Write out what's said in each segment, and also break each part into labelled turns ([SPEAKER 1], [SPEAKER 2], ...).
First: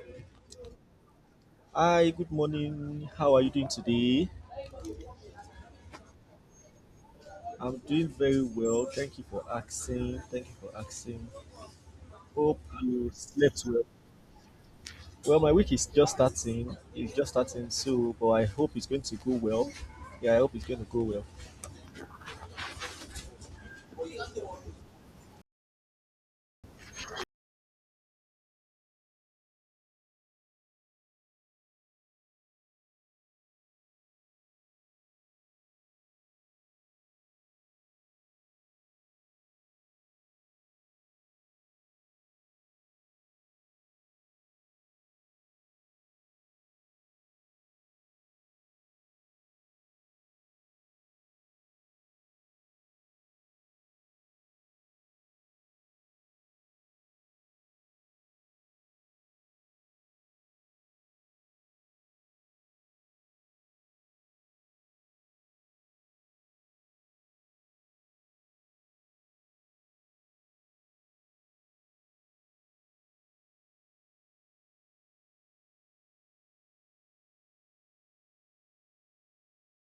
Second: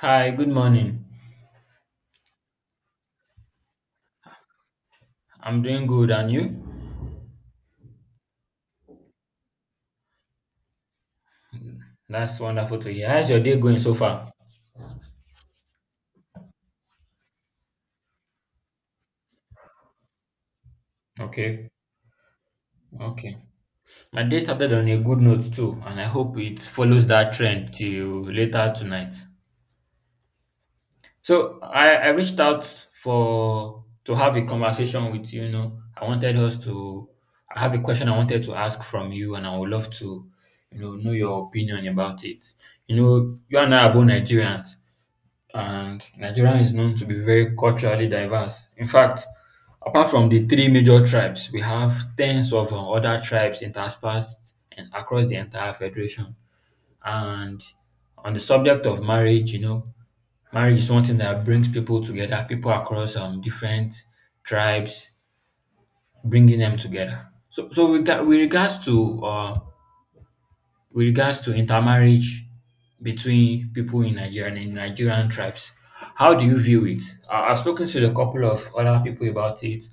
[SPEAKER 1] Hi, good morning.
[SPEAKER 2] Hi, good morning. How are you doing today?
[SPEAKER 1] I'm doing good, and you?
[SPEAKER 2] I'm doing very well. Thank you for asking. Thank you for asking.
[SPEAKER 1] That's
[SPEAKER 2] Hope
[SPEAKER 1] wonderful to hear.
[SPEAKER 2] you
[SPEAKER 1] How's your day
[SPEAKER 2] slept
[SPEAKER 1] going
[SPEAKER 2] well.
[SPEAKER 1] so far?
[SPEAKER 2] Well, my week is just starting. It's just starting, so but I hope it's going to go well. Yeah, I hope it's going to go well.
[SPEAKER 1] Okay, okay. My day started on a good note too, and I hope it follows that trend till later tonight. So I reached out for to have a conversation with you, you know. I wanted us to I have a question I wanted to ask from you, and I would love to, you know your opinion about it. You know, you and I are both Nigerians, and Nigeria is known to be very culturally diverse. In fact, apart from the three major tribes, we have tens of other tribes interspersed and across the entire federation. And on the subject of marriage, you know, marriage is one thing that brings people together, people across different tribes, bringing them together. So we got with regards to intermarriage between people in Nigeria and in Nigerian tribes. How do you view it? I've spoken to a couple of other people about it,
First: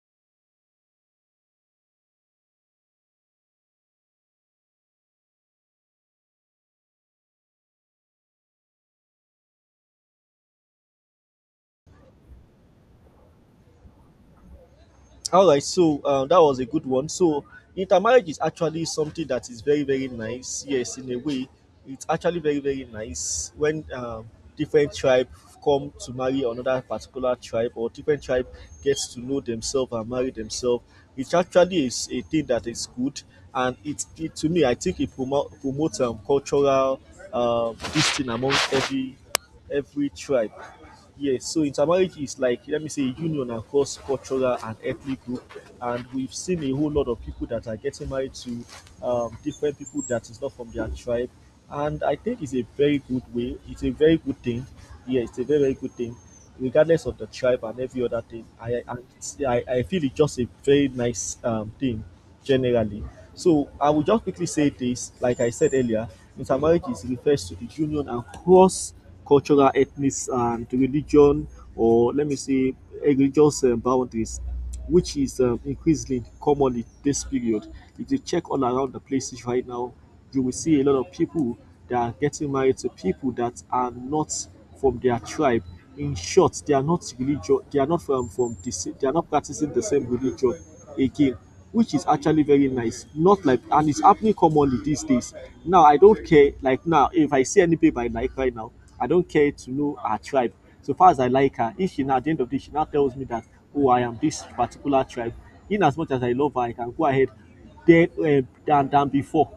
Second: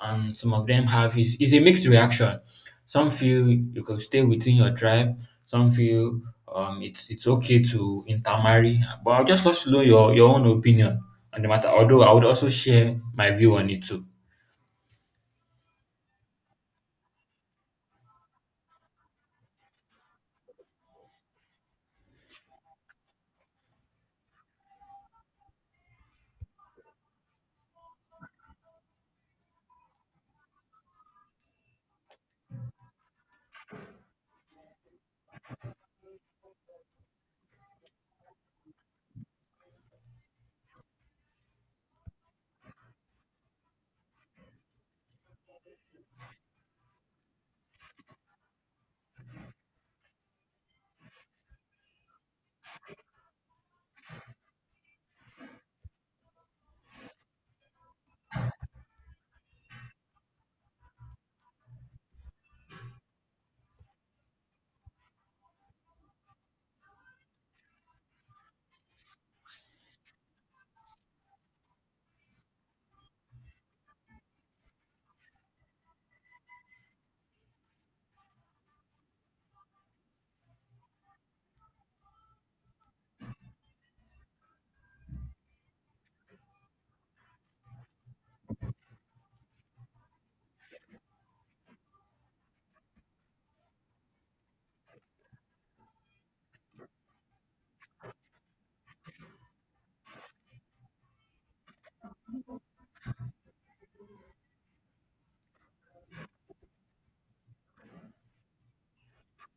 [SPEAKER 1] and some of them have is a mixed reaction. Some feel you could stay within your tribe. Some feel it's okay to intermarry. But I'd just love to know your own opinion on the matter. Although I would also share my view on it too.
[SPEAKER 2] All right, so that was a good one. So intermarriage is actually something that is very very nice, yes, in a way. It's actually very very nice when different tribe come to marry another particular tribe, or different tribe gets to know themselves and marry themselves. It's actually is a thing that is good. And it to me I think it promotes cultural this thing among every tribe. Yes, so intermarriage is like, let me say, union across cultural and ethnic group. And we've seen a whole lot of people that are getting married to different people that is not from their tribe. And I think it's a very good way. It's a very good thing. Yeah, it's a very, very good thing, regardless of the tribe and every other thing. And I feel it's just a very nice thing generally. So I will just quickly say this: like I said earlier, intermarriage is refers to the union across cultural, ethnic, and religion, or let me say, religious boundaries, which is increasingly common in this period. If you check all around the places right now, you will see a lot of people that are getting married to people that are not from their tribe. In short, they are not religious. They are not from they are not practicing the same religion again, which is actually very nice. Not like, and it's happening commonly these days. Now I don't care. Like now, if I see any babe I like right now, I don't care to know her tribe. So far as I like her, if she, now at the end of the day she now tells me that, oh, I am this particular tribe, in as much as I love her, I can go ahead then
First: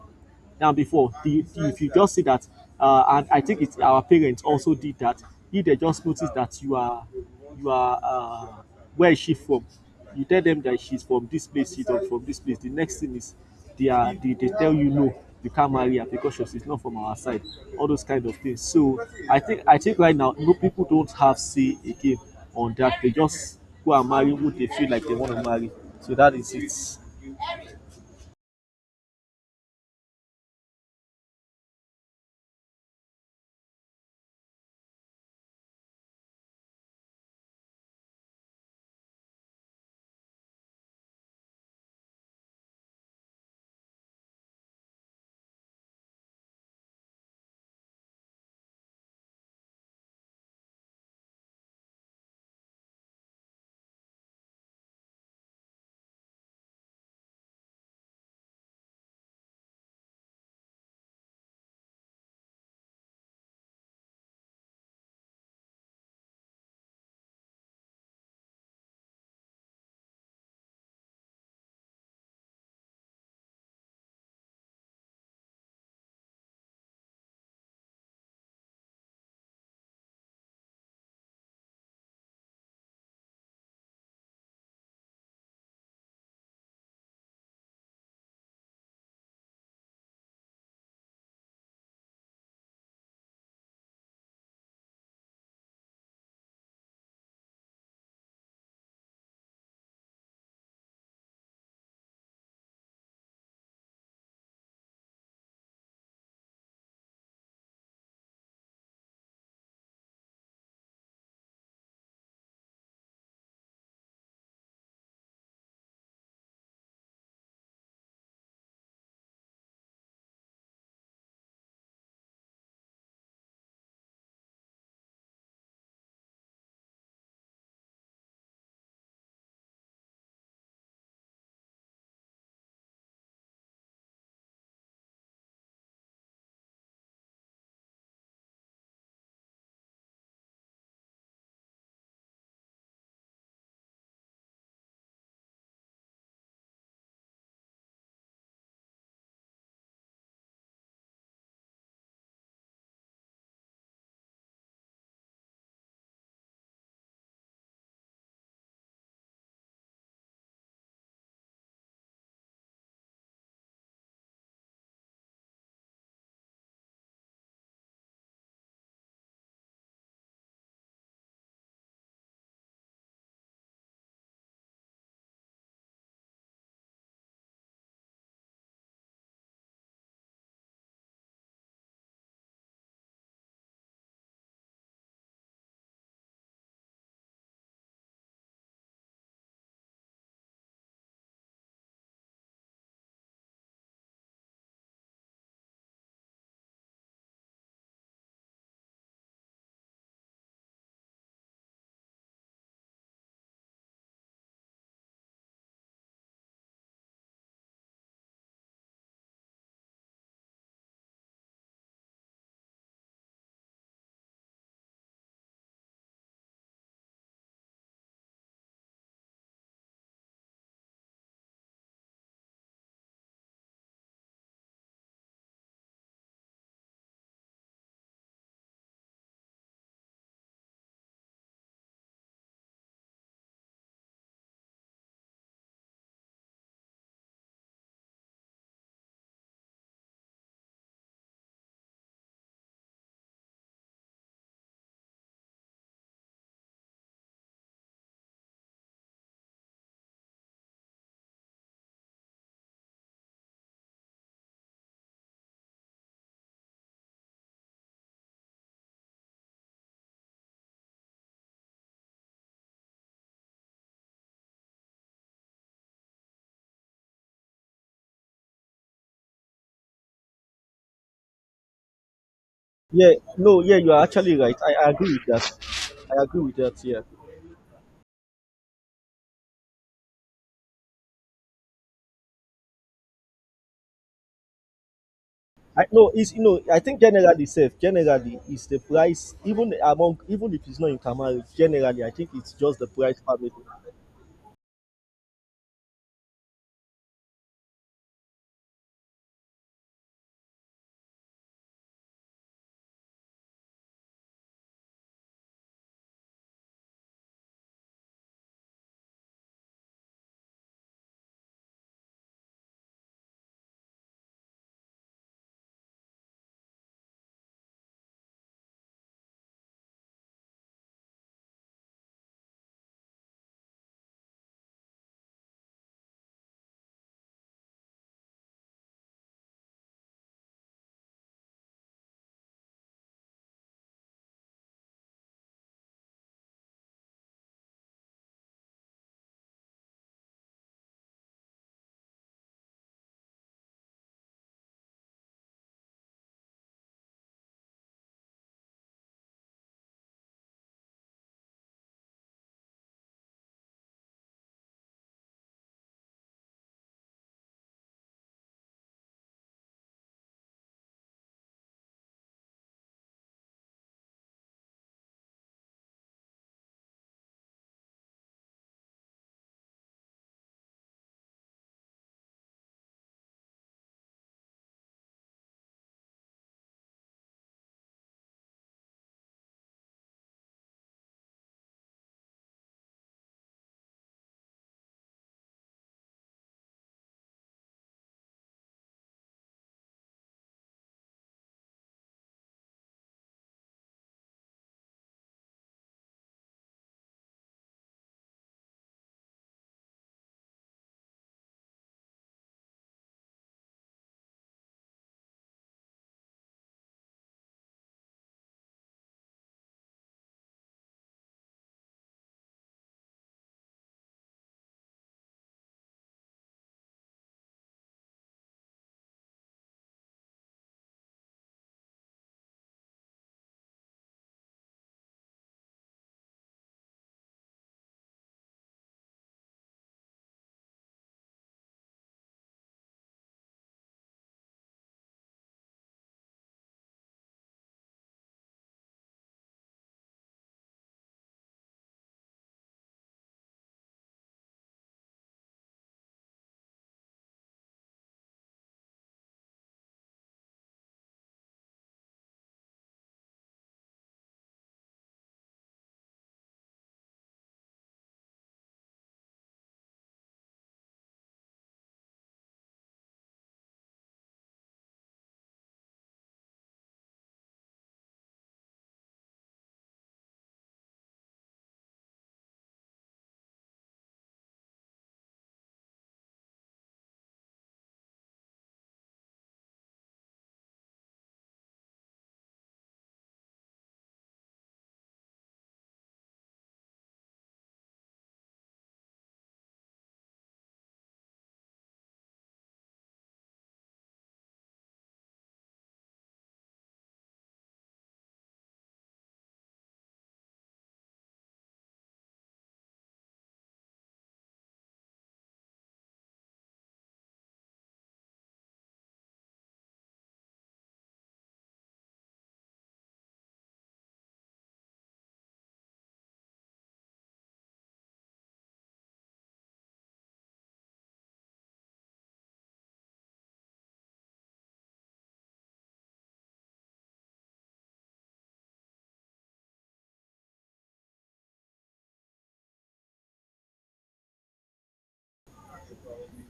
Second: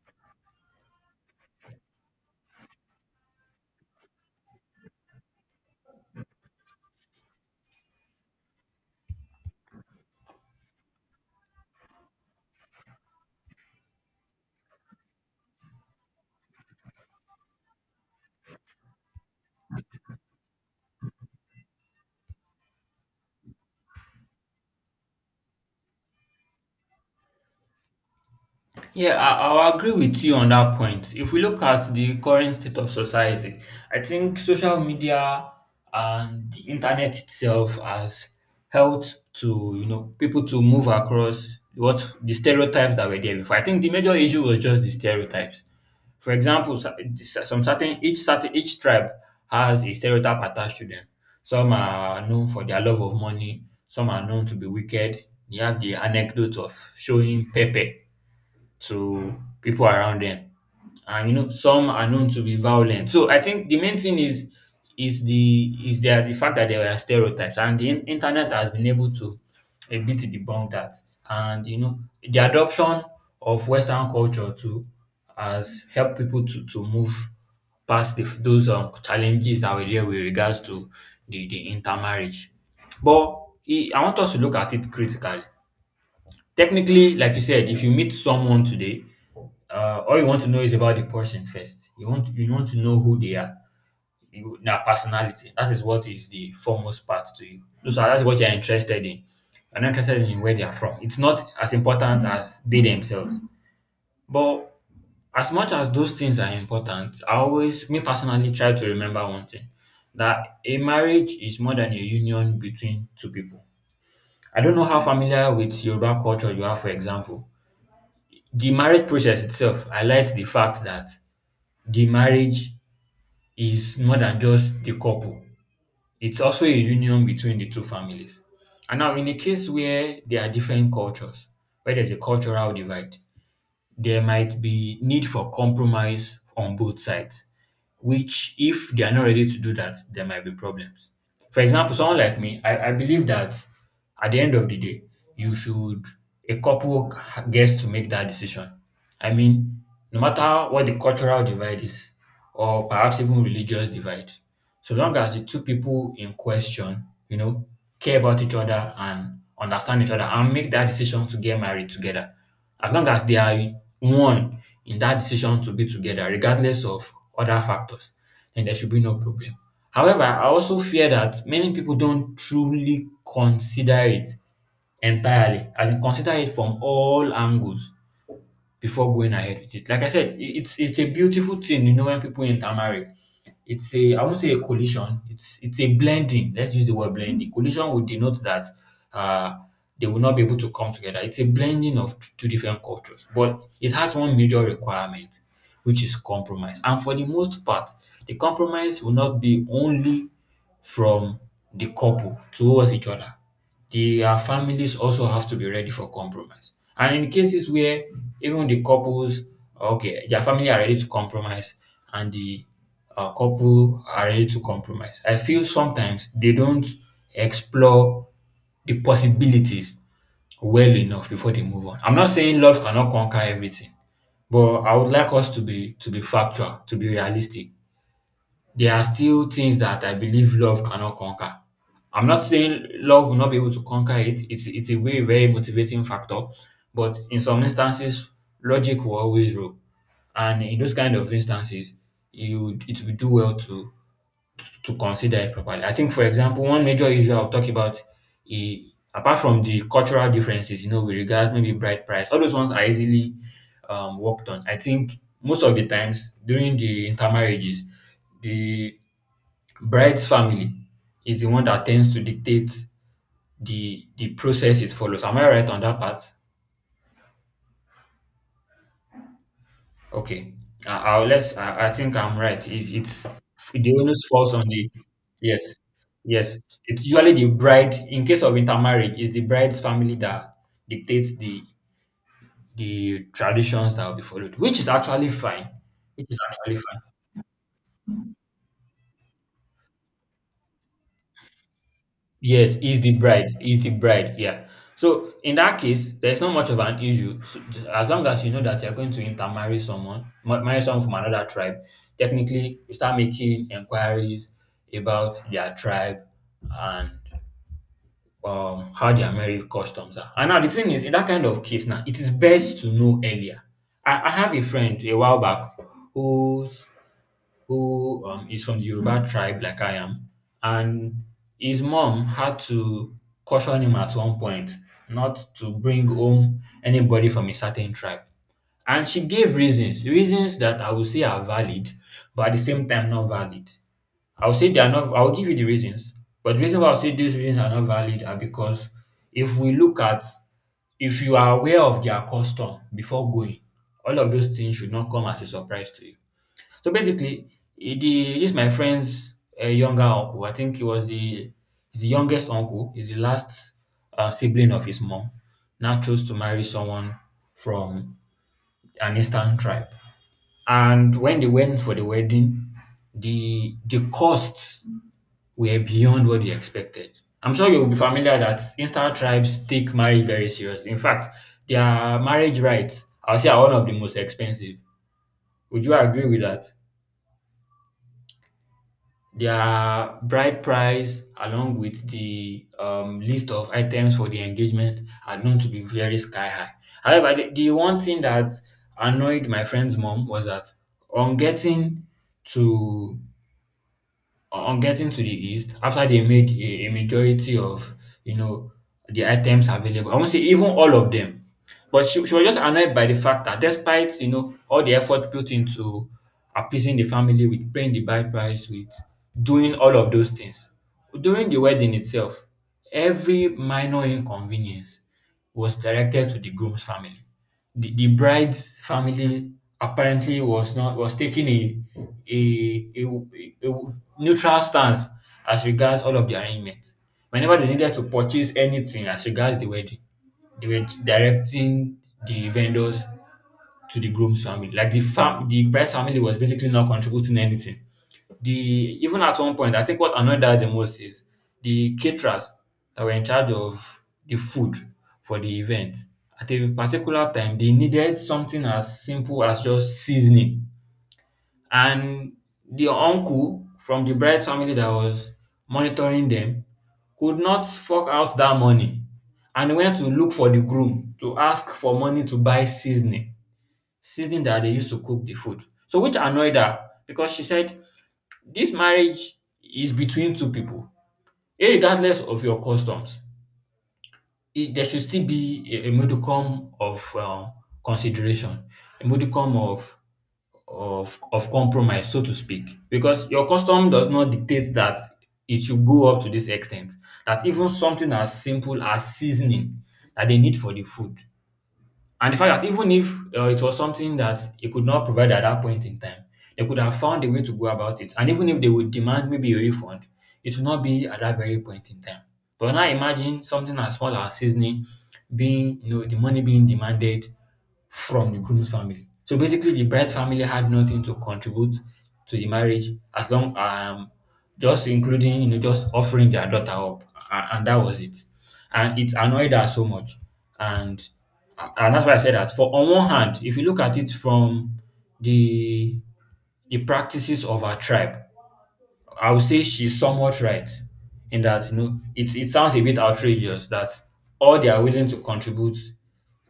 [SPEAKER 2] than before. If you just see that, and I think it's our parents also did that. If they just notice that you are, uh, where is she from? You tell them that she's from this place, she's not from this place. The next thing is they tell you no, you can't marry her because she's not from our side. All those kind of things. So I think right now no, people don't have say again on that. They just go and marry who they feel like they want to marry. So that is it.
[SPEAKER 1] Yeah, I'll agree with you on that point. If we look at the current state of society, I think social media and the internet itself has helped to, you know, people to move across what the stereotypes that were there before. I think the major issue was just the stereotypes. For example, sa- this- some certain each tribe has a stereotype attached to them. Some are known for their love of money. Some are known to be wicked. You have the anecdote of showing pepper to people around them, and you know, some are known to be violent. So I think the main thing is the fact that there are stereotypes, and the internet has been able to a bit debunk that. And you know, the adoption of Western culture too has helped people to move past those challenges that were there with regards to the intermarriage. But I want us to look at it critically. Technically, like you said, if you meet someone today, all you want to know is about the person first. You want to know who they are, you, their personality. That is what is the foremost part to you. So that's what you're interested in. You're not interested in where they are from. It's not as important as they themselves. But as much as those things are important, I always, me personally, try to remember one thing, that a marriage is more than a union between two people. I don't know how familiar with Yoruba culture you are. For example, the marriage process itself highlights the fact that the marriage is more than just the couple. It's also a union between the two families. And now, in a case where there are different cultures, where there's a cultural divide, there might be need for compromise on both sides, which if they are not ready to do that, there might be problems. For example, someone like me, I believe that at the end of the day, you should a couple gets to make that decision. I mean, no matter what the cultural divide is, or perhaps even religious divide, so long as the two people in question, you know, care about each other and understand each other and make that decision to get married together, as long as they are one in that decision to be together, regardless of other factors, then there should be no problem. However, I also fear that many people don't truly consider it entirely, as in consider it from all angles before going ahead with it. Like I said, it's a beautiful thing, you know, when people intermarry. It's a I won't say a collision, it's a blending. Let's use the word blending. Collision would denote that uh they will not be able to come together. It's a blending of two different cultures, but it has one major requirement, which is compromise. And for the most part, the compromise will not be only from the couple towards each other. Their families also have to be ready for compromise. And in cases where even the couples, okay, their family are ready to compromise, and the couple are ready to compromise, I feel sometimes they don't explore the possibilities well enough before they move on. I'm not saying love cannot conquer everything, but I would like us to be factual, to be realistic. There are still things that I believe love cannot conquer. I'm not saying love will not be able to conquer it. It's a very, very motivating factor, but in some instances, logic will always rule. And in those kind of instances, you it will do well to consider it properly. I think, for example, one major issue I'll talk about, eh, apart from the cultural differences, you know, with regards maybe bride price, all those ones are easily worked on. I think most of the times during the intermarriages, the bride's family is the one that tends to dictate the process it follows. Am I right on that part? Okay, I'll let's. I think I'm right. It's
[SPEAKER 2] Yeah,
[SPEAKER 1] it's
[SPEAKER 2] no, yeah, you
[SPEAKER 1] the
[SPEAKER 2] are
[SPEAKER 1] onus
[SPEAKER 2] actually right.
[SPEAKER 1] falls on
[SPEAKER 2] I
[SPEAKER 1] the
[SPEAKER 2] agree with
[SPEAKER 1] yes,
[SPEAKER 2] that. I agree with
[SPEAKER 1] yes.
[SPEAKER 2] that. Yeah,
[SPEAKER 1] It's usually the bride. In case of intermarriage, it's the bride's family that dictates the traditions that will be followed, which is actually fine.
[SPEAKER 2] I no,
[SPEAKER 1] Which
[SPEAKER 2] it's,
[SPEAKER 1] is
[SPEAKER 2] you know,
[SPEAKER 1] actually
[SPEAKER 2] I think
[SPEAKER 1] fine.
[SPEAKER 2] generally safe. Generally, it's the price, even among, even if it's not in Kamari. Generally, I think it's
[SPEAKER 1] Yes,
[SPEAKER 2] just the
[SPEAKER 1] is the
[SPEAKER 2] price
[SPEAKER 1] bride.
[SPEAKER 2] family.
[SPEAKER 1] Is the bride. Yeah. So in that case, there's not much of an issue. So just as long as you know that you're going to intermarry someone, marry someone from another tribe, technically you start making inquiries about their tribe, and how their marriage customs are. And now the thing is, in that kind of case, now it is best to know earlier. I have a friend a while back whose who is from the Yoruba tribe, like I am, and his mom had to caution him at one point not to bring home anybody from a certain tribe. And she gave reasons, reasons that I will say are valid, but at the same time not valid. I'll say they are not, I'll give you the reasons, but the reason why I'll say these reasons are not valid are because if we look at, if you are aware of their custom before going, all of those things should not come as a surprise to you. So basically, he, the, this my friend's younger uncle. I think he was the he's the youngest uncle. He's the last sibling of his mom. Now chose to marry someone from an eastern tribe. And when they went for the wedding, the costs were beyond what they expected. I'm sure you'll be familiar that eastern tribes take marriage very seriously. In fact, their marriage rights, I'll say, are one of the most expensive. Would you agree with that? Their bride price, along with the list of items for the engagement, are known to be very sky high. However, the one thing that annoyed my friend's mom was that on getting to on getting to the east, after they made a majority of, you know, the items available, I won't say even all of them, but she was just annoyed by the fact that despite, you know, all the effort put into appeasing the family, with paying the bride price, with doing all of those things during the wedding itself, every minor inconvenience was directed to the groom's family. The bride's family apparently was not was taking a, a, a neutral stance as regards all of the arrangements. Whenever they needed to purchase anything as regards the wedding, they were directing the vendors to the groom's family. Like the the bride's family was basically not contributing anything. The even at one point, I think what annoyed her the most is the caterers that were in charge of the food for the event. At a particular time, they needed something as simple as just seasoning. And the uncle from the bride family that was monitoring them could not fork out that money, and went to look for the groom to ask for money to buy seasoning, seasoning that they used to cook the food. So, which annoyed her, because she said this marriage is between two people. Irregardless of your customs, there should still be a modicum of consideration, a modicum of compromise, so to speak, because your custom does not dictate that it should go up to this extent. That even something as simple as seasoning that they need for the food, and the fact that even if it was something that he could not provide at that point in time, they could have found a way to go about it. And even if they would demand maybe a refund, it would not be at that very point in time. But now imagine something as small as seasoning being, you know, the money being demanded from the groom's family. So basically, the bride family had nothing to contribute to the marriage as long just including just offering their daughter up, and that was it. And it annoyed her so much, and and that's why I said that. For on one hand, if you look at it from the the practices of our tribe, I would say she's somewhat right in that, you know, it sounds a bit outrageous that all they are willing to contribute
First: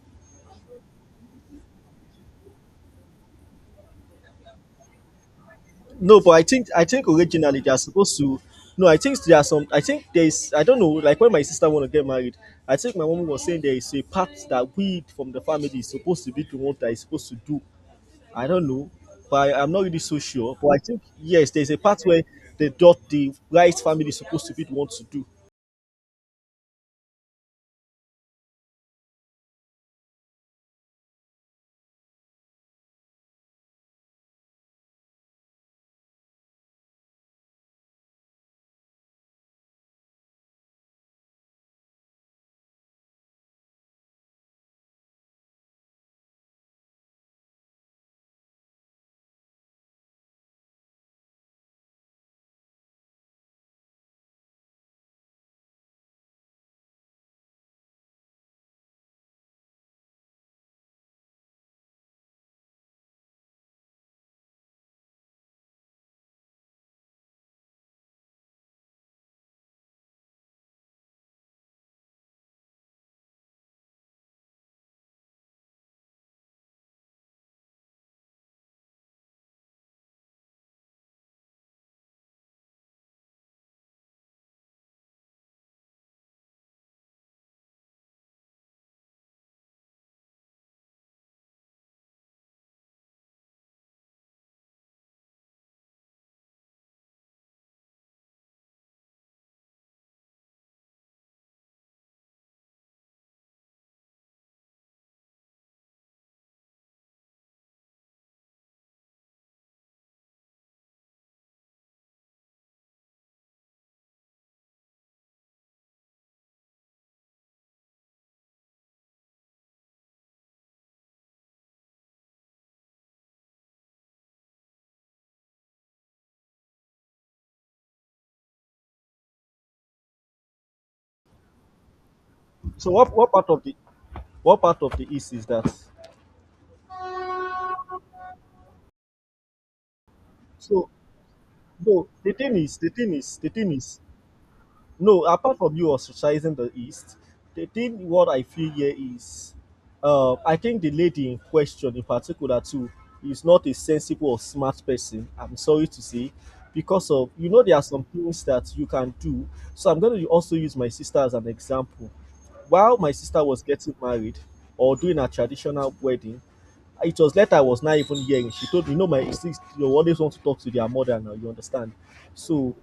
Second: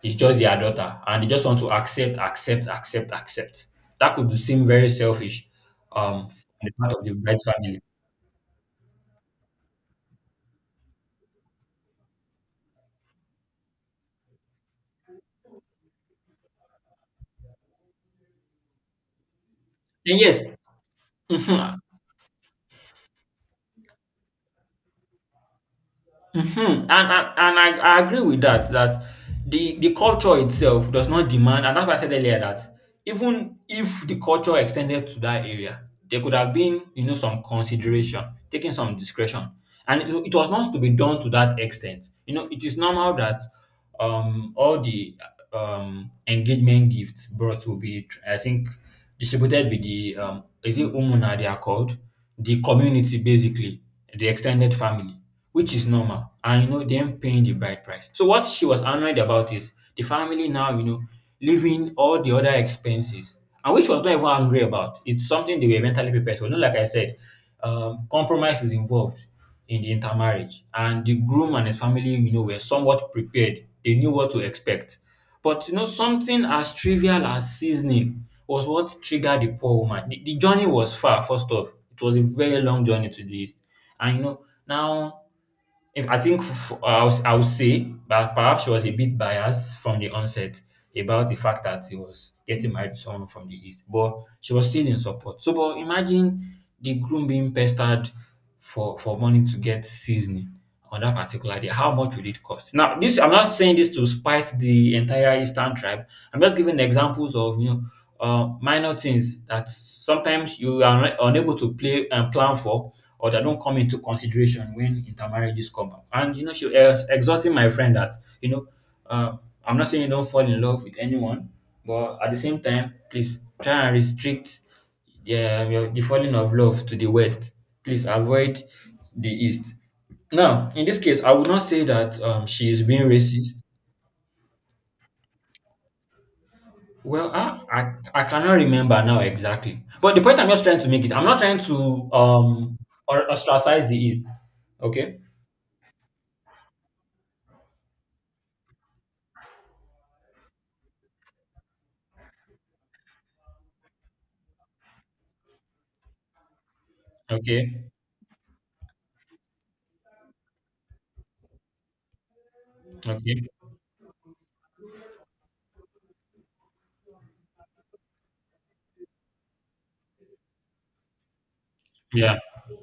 [SPEAKER 1] is just their daughter, and they just want to accept, accept, accept, accept. That could seem very selfish
[SPEAKER 2] No, but I
[SPEAKER 1] on
[SPEAKER 2] think
[SPEAKER 1] the
[SPEAKER 2] I
[SPEAKER 1] part of
[SPEAKER 2] think
[SPEAKER 1] the bride's
[SPEAKER 2] originally they are
[SPEAKER 1] family.
[SPEAKER 2] supposed to. No, I think there are some. I think there is. I don't know. Like when my sister want to get married, I think my mom was saying there is a part that we from the family is supposed to be the one that is supposed to do, I don't know, but I'm not really so
[SPEAKER 1] And yes,
[SPEAKER 2] sure. But I think yes, there's a part where the dot the rice family is supposed to be the one to do.
[SPEAKER 1] Mhm. And I agree with that, that the culture itself does not demand, and that's why I said earlier that even if the culture extended to that area, there could have been, you know, some consideration, taking some discretion. And it was not to be done to that extent. You know, it is normal that all the engagement gifts brought will be, I think, distributed with the, um, is it umuna they are called, the community, basically the extended family, which is normal, and you know them paying the bride price. So what she was annoyed about is the family now, you know, leaving all the other expenses, and which was not even angry about, it's something they were mentally prepared for. You, like I said, compromise is involved in the intermarriage, and the groom and his family, you know, were somewhat prepared, they knew what to expect. But you know, something as trivial as seasoning was what triggered the poor woman. The journey was far, first off. It was a very long journey to the east. And you know, now if I think f- f- I'll, would say that perhaps she was a bit biased from the onset about the fact that he was getting married to someone from the East, but she was still in support. So, but imagine the groom being pestered for money to get seasoning on that particular day. How much would it cost? Now, this, I'm not saying this to spite the entire Eastern tribe. I'm just giving examples of, you know, minor things that sometimes you are unable to play and plan for, or that don't come into consideration when intermarriages come up. And you know, she was exhorting my friend that, you know, uh, I'm not saying you don't fall in love with anyone, but at the same time, please try and restrict the falling of love to the west. Please avoid the east. Now, in this case, I would not say that, she is
[SPEAKER 2] So
[SPEAKER 1] being
[SPEAKER 2] what part
[SPEAKER 1] racist.
[SPEAKER 2] of the what part of the east is that?
[SPEAKER 1] Well, I cannot remember now exactly. But the point I'm just trying
[SPEAKER 2] So
[SPEAKER 1] to make it, I'm not trying
[SPEAKER 2] no,
[SPEAKER 1] to or
[SPEAKER 2] the thing
[SPEAKER 1] ostracize the
[SPEAKER 2] is,
[SPEAKER 1] East. Okay?
[SPEAKER 2] no, apart from you ostracizing the East, the thing what I feel here is, I think the lady in question, in particular too, is not a sensible or smart person. I'm sorry to say, because of, you know, there are
[SPEAKER 1] Okay.
[SPEAKER 2] some things that you can do. So I'm going to also use my sister as an example. While my
[SPEAKER 1] Okay.
[SPEAKER 2] sister was getting married or doing a traditional wedding, it was later, I was not even hearing. She told me, you know, my six, you always want to talk to their mother now, you understand?
[SPEAKER 1] Yeah.
[SPEAKER 2] So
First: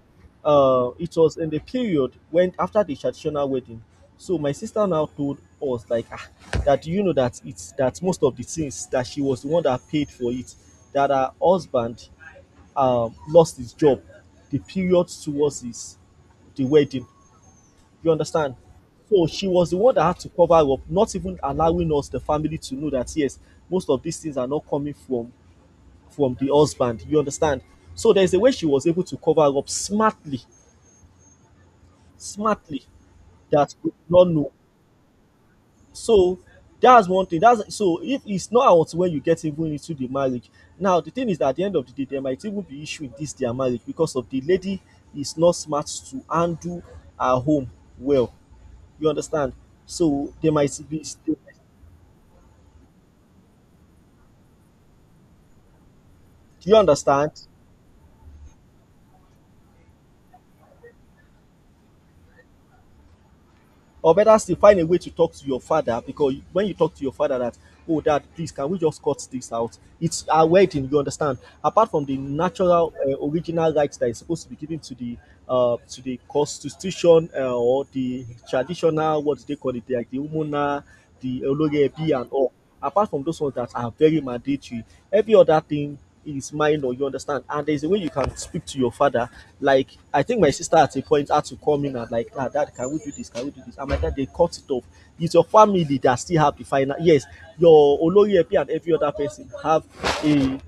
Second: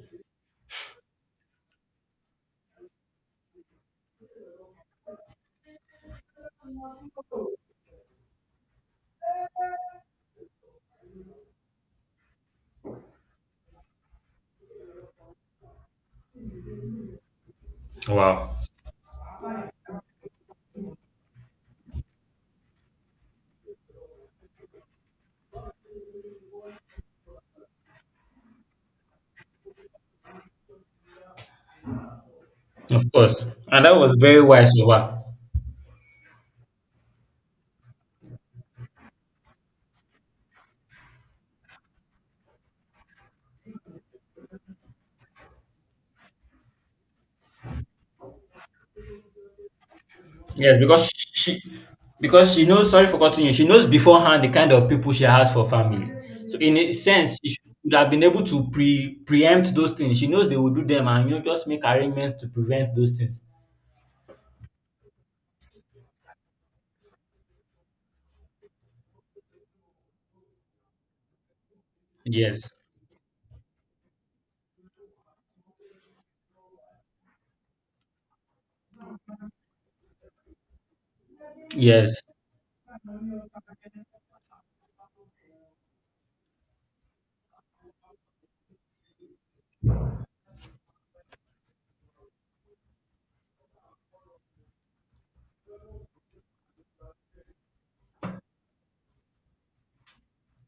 [SPEAKER 2] it was in the period when after the traditional wedding, so my sister now told us like, ah, that you know that it's that most of the things that she was the one that paid for it, that her husband lost his job, the period towards his the wedding. You understand?
[SPEAKER 1] Wow.
[SPEAKER 2] So she was the one that had to cover up, not even allowing us, the family, to know that yes, most of these things are not coming from the husband. You understand? So there's a way she was able to cover up smartly, smartly,
[SPEAKER 1] Of course.
[SPEAKER 2] that
[SPEAKER 1] And
[SPEAKER 2] we
[SPEAKER 1] that
[SPEAKER 2] did
[SPEAKER 1] was
[SPEAKER 2] not
[SPEAKER 1] very
[SPEAKER 2] know.
[SPEAKER 1] wise of her.
[SPEAKER 2] So that's one thing. That's, so if it's not out when you get even into the marriage. Now the thing is that at the end of the day, there might even be issue in this their marriage because of the lady is not smart to handle her home well. You understand? So they might
[SPEAKER 1] Yes,
[SPEAKER 2] be.
[SPEAKER 1] because
[SPEAKER 2] Do
[SPEAKER 1] she, because she knows, sorry for cutting you, she knows beforehand the kind of people she has for family. So
[SPEAKER 2] you
[SPEAKER 1] in a sense,
[SPEAKER 2] understand?
[SPEAKER 1] she should have been able to preempt those things. She knows they will do them, and you know, just make arrangements to prevent those things.
[SPEAKER 2] Or better still, find a way to talk to your father, because when you talk to your father, that, oh, dad, please, can we just cut this out? It's our wedding, you understand. Apart from the
[SPEAKER 1] Yes.
[SPEAKER 2] natural original rights that is supposed to be given to the constitution or the traditional, what do they call it, like the umuna, the olori ebi
[SPEAKER 1] Yes.
[SPEAKER 2] and all. Apart from those ones that are very mandatory, every other thing is minor, you understand? And there's a way you can speak to your father. Like, I think my sister at a point had to come in and, like, ah, dad, can we do this? Can we do this? And my dad, they cut it off. It's your family that still have the final. Yes, your Olori Epi and every other person have a,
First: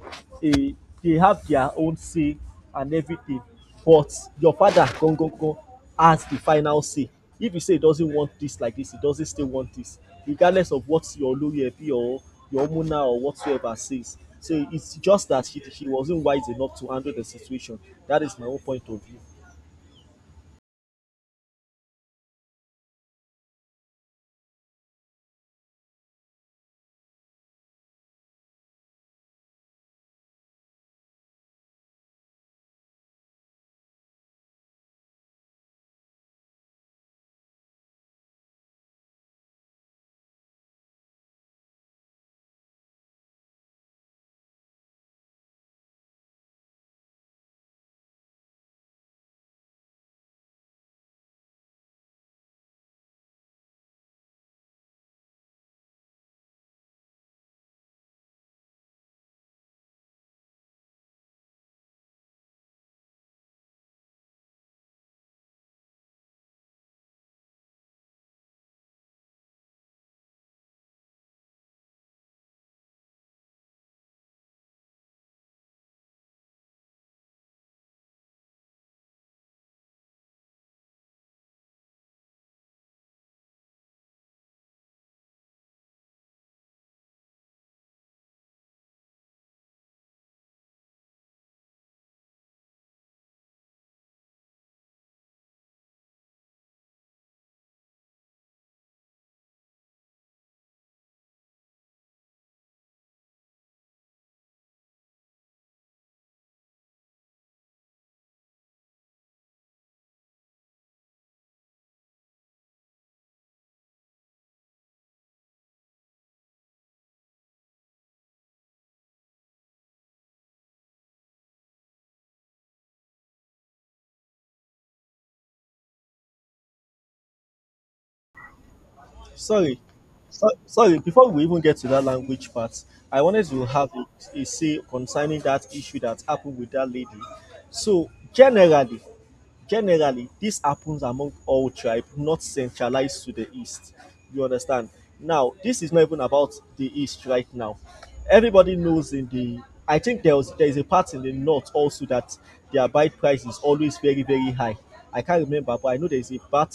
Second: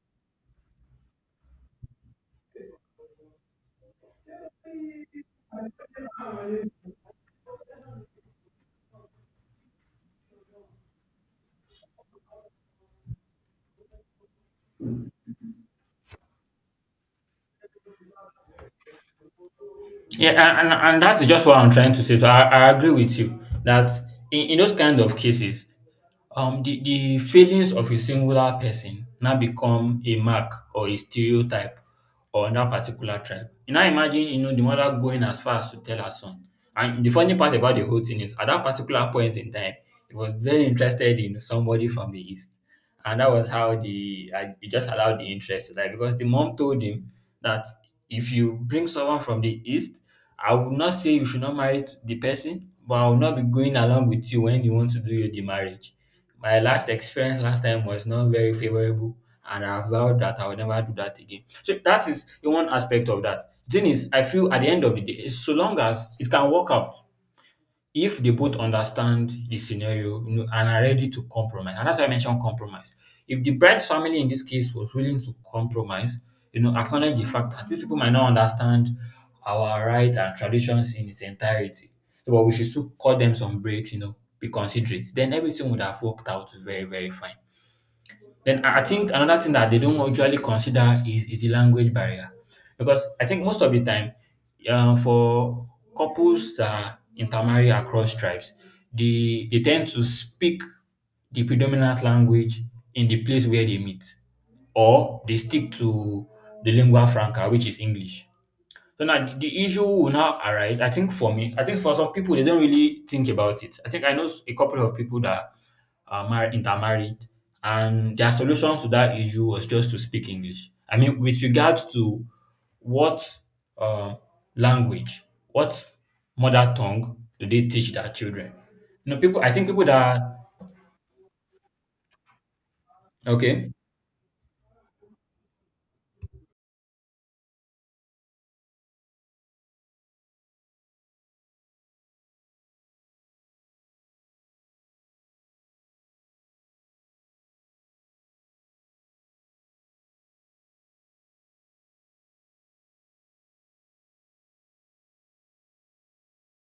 [SPEAKER 2] a, they have their own say and everything, but your father gongongon has the final say. If you say he doesn't want this like this, he doesn't still want this, regardless of what your Olori Ebi or your Omuna or whatsoever says. So it's just that he wasn't wise enough to handle the situation. That is my own point of view.
[SPEAKER 1] Yeah, and that's just what I'm trying to say. So I agree with you that in those kind of cases, the failings of a singular person now become a mark or a stereotype on that particular tribe. You now imagine, you know, the mother going as far as to tell her son. And the funny part about the whole thing is, at that particular point in time, he was very interested in somebody from the east. And that was how he just allowed the interest to die because the mom told him that if you bring someone from the east, I would not say you should not marry the person, but I will not be going along with you when you want to do your the marriage. My last experience last time was not very favorable, and I vowed that I would never do that again. So that is one aspect of that. The thing is, I feel at the end of the day, so long as it can work out, if they both understand the scenario, you know, and are ready to compromise, and that's why I mentioned compromise. If the bride's family in this case was willing to compromise, you know, acknowledge the fact that these people might not understand our rights and traditions in its entirety, so, but we should still cut them some breaks, you know, be considerate. Then everything would have worked out very, very fine. Then I think another thing that they don't usually consider is the language barrier. Because I think most of the time, for couples that intermarry across tribes, they tend to speak the predominant language in the place where they meet, or they stick to the lingua franca, which is English. So now the issue will now arise. I think for me, I think for some people they don't really think about it. I know a couple of people that are married, intermarried, and their solution to that issue was just to speak English. I mean, with regards to what um, language, what mother tongue do they teach their children? You know, people. I think
[SPEAKER 2] Sorry,
[SPEAKER 1] people that
[SPEAKER 2] so, sorry, before we even get to that language part, I wanted to
[SPEAKER 1] okay.
[SPEAKER 2] have a say concerning that issue that happened with that lady. So, generally, generally, this happens among all tribes, not centralized to the East. You understand? Now, this is not even about the East right now. Everybody knows in the, I think there is a part in the north also that their buy price is always very, very high. I can't remember, but I know there is a part,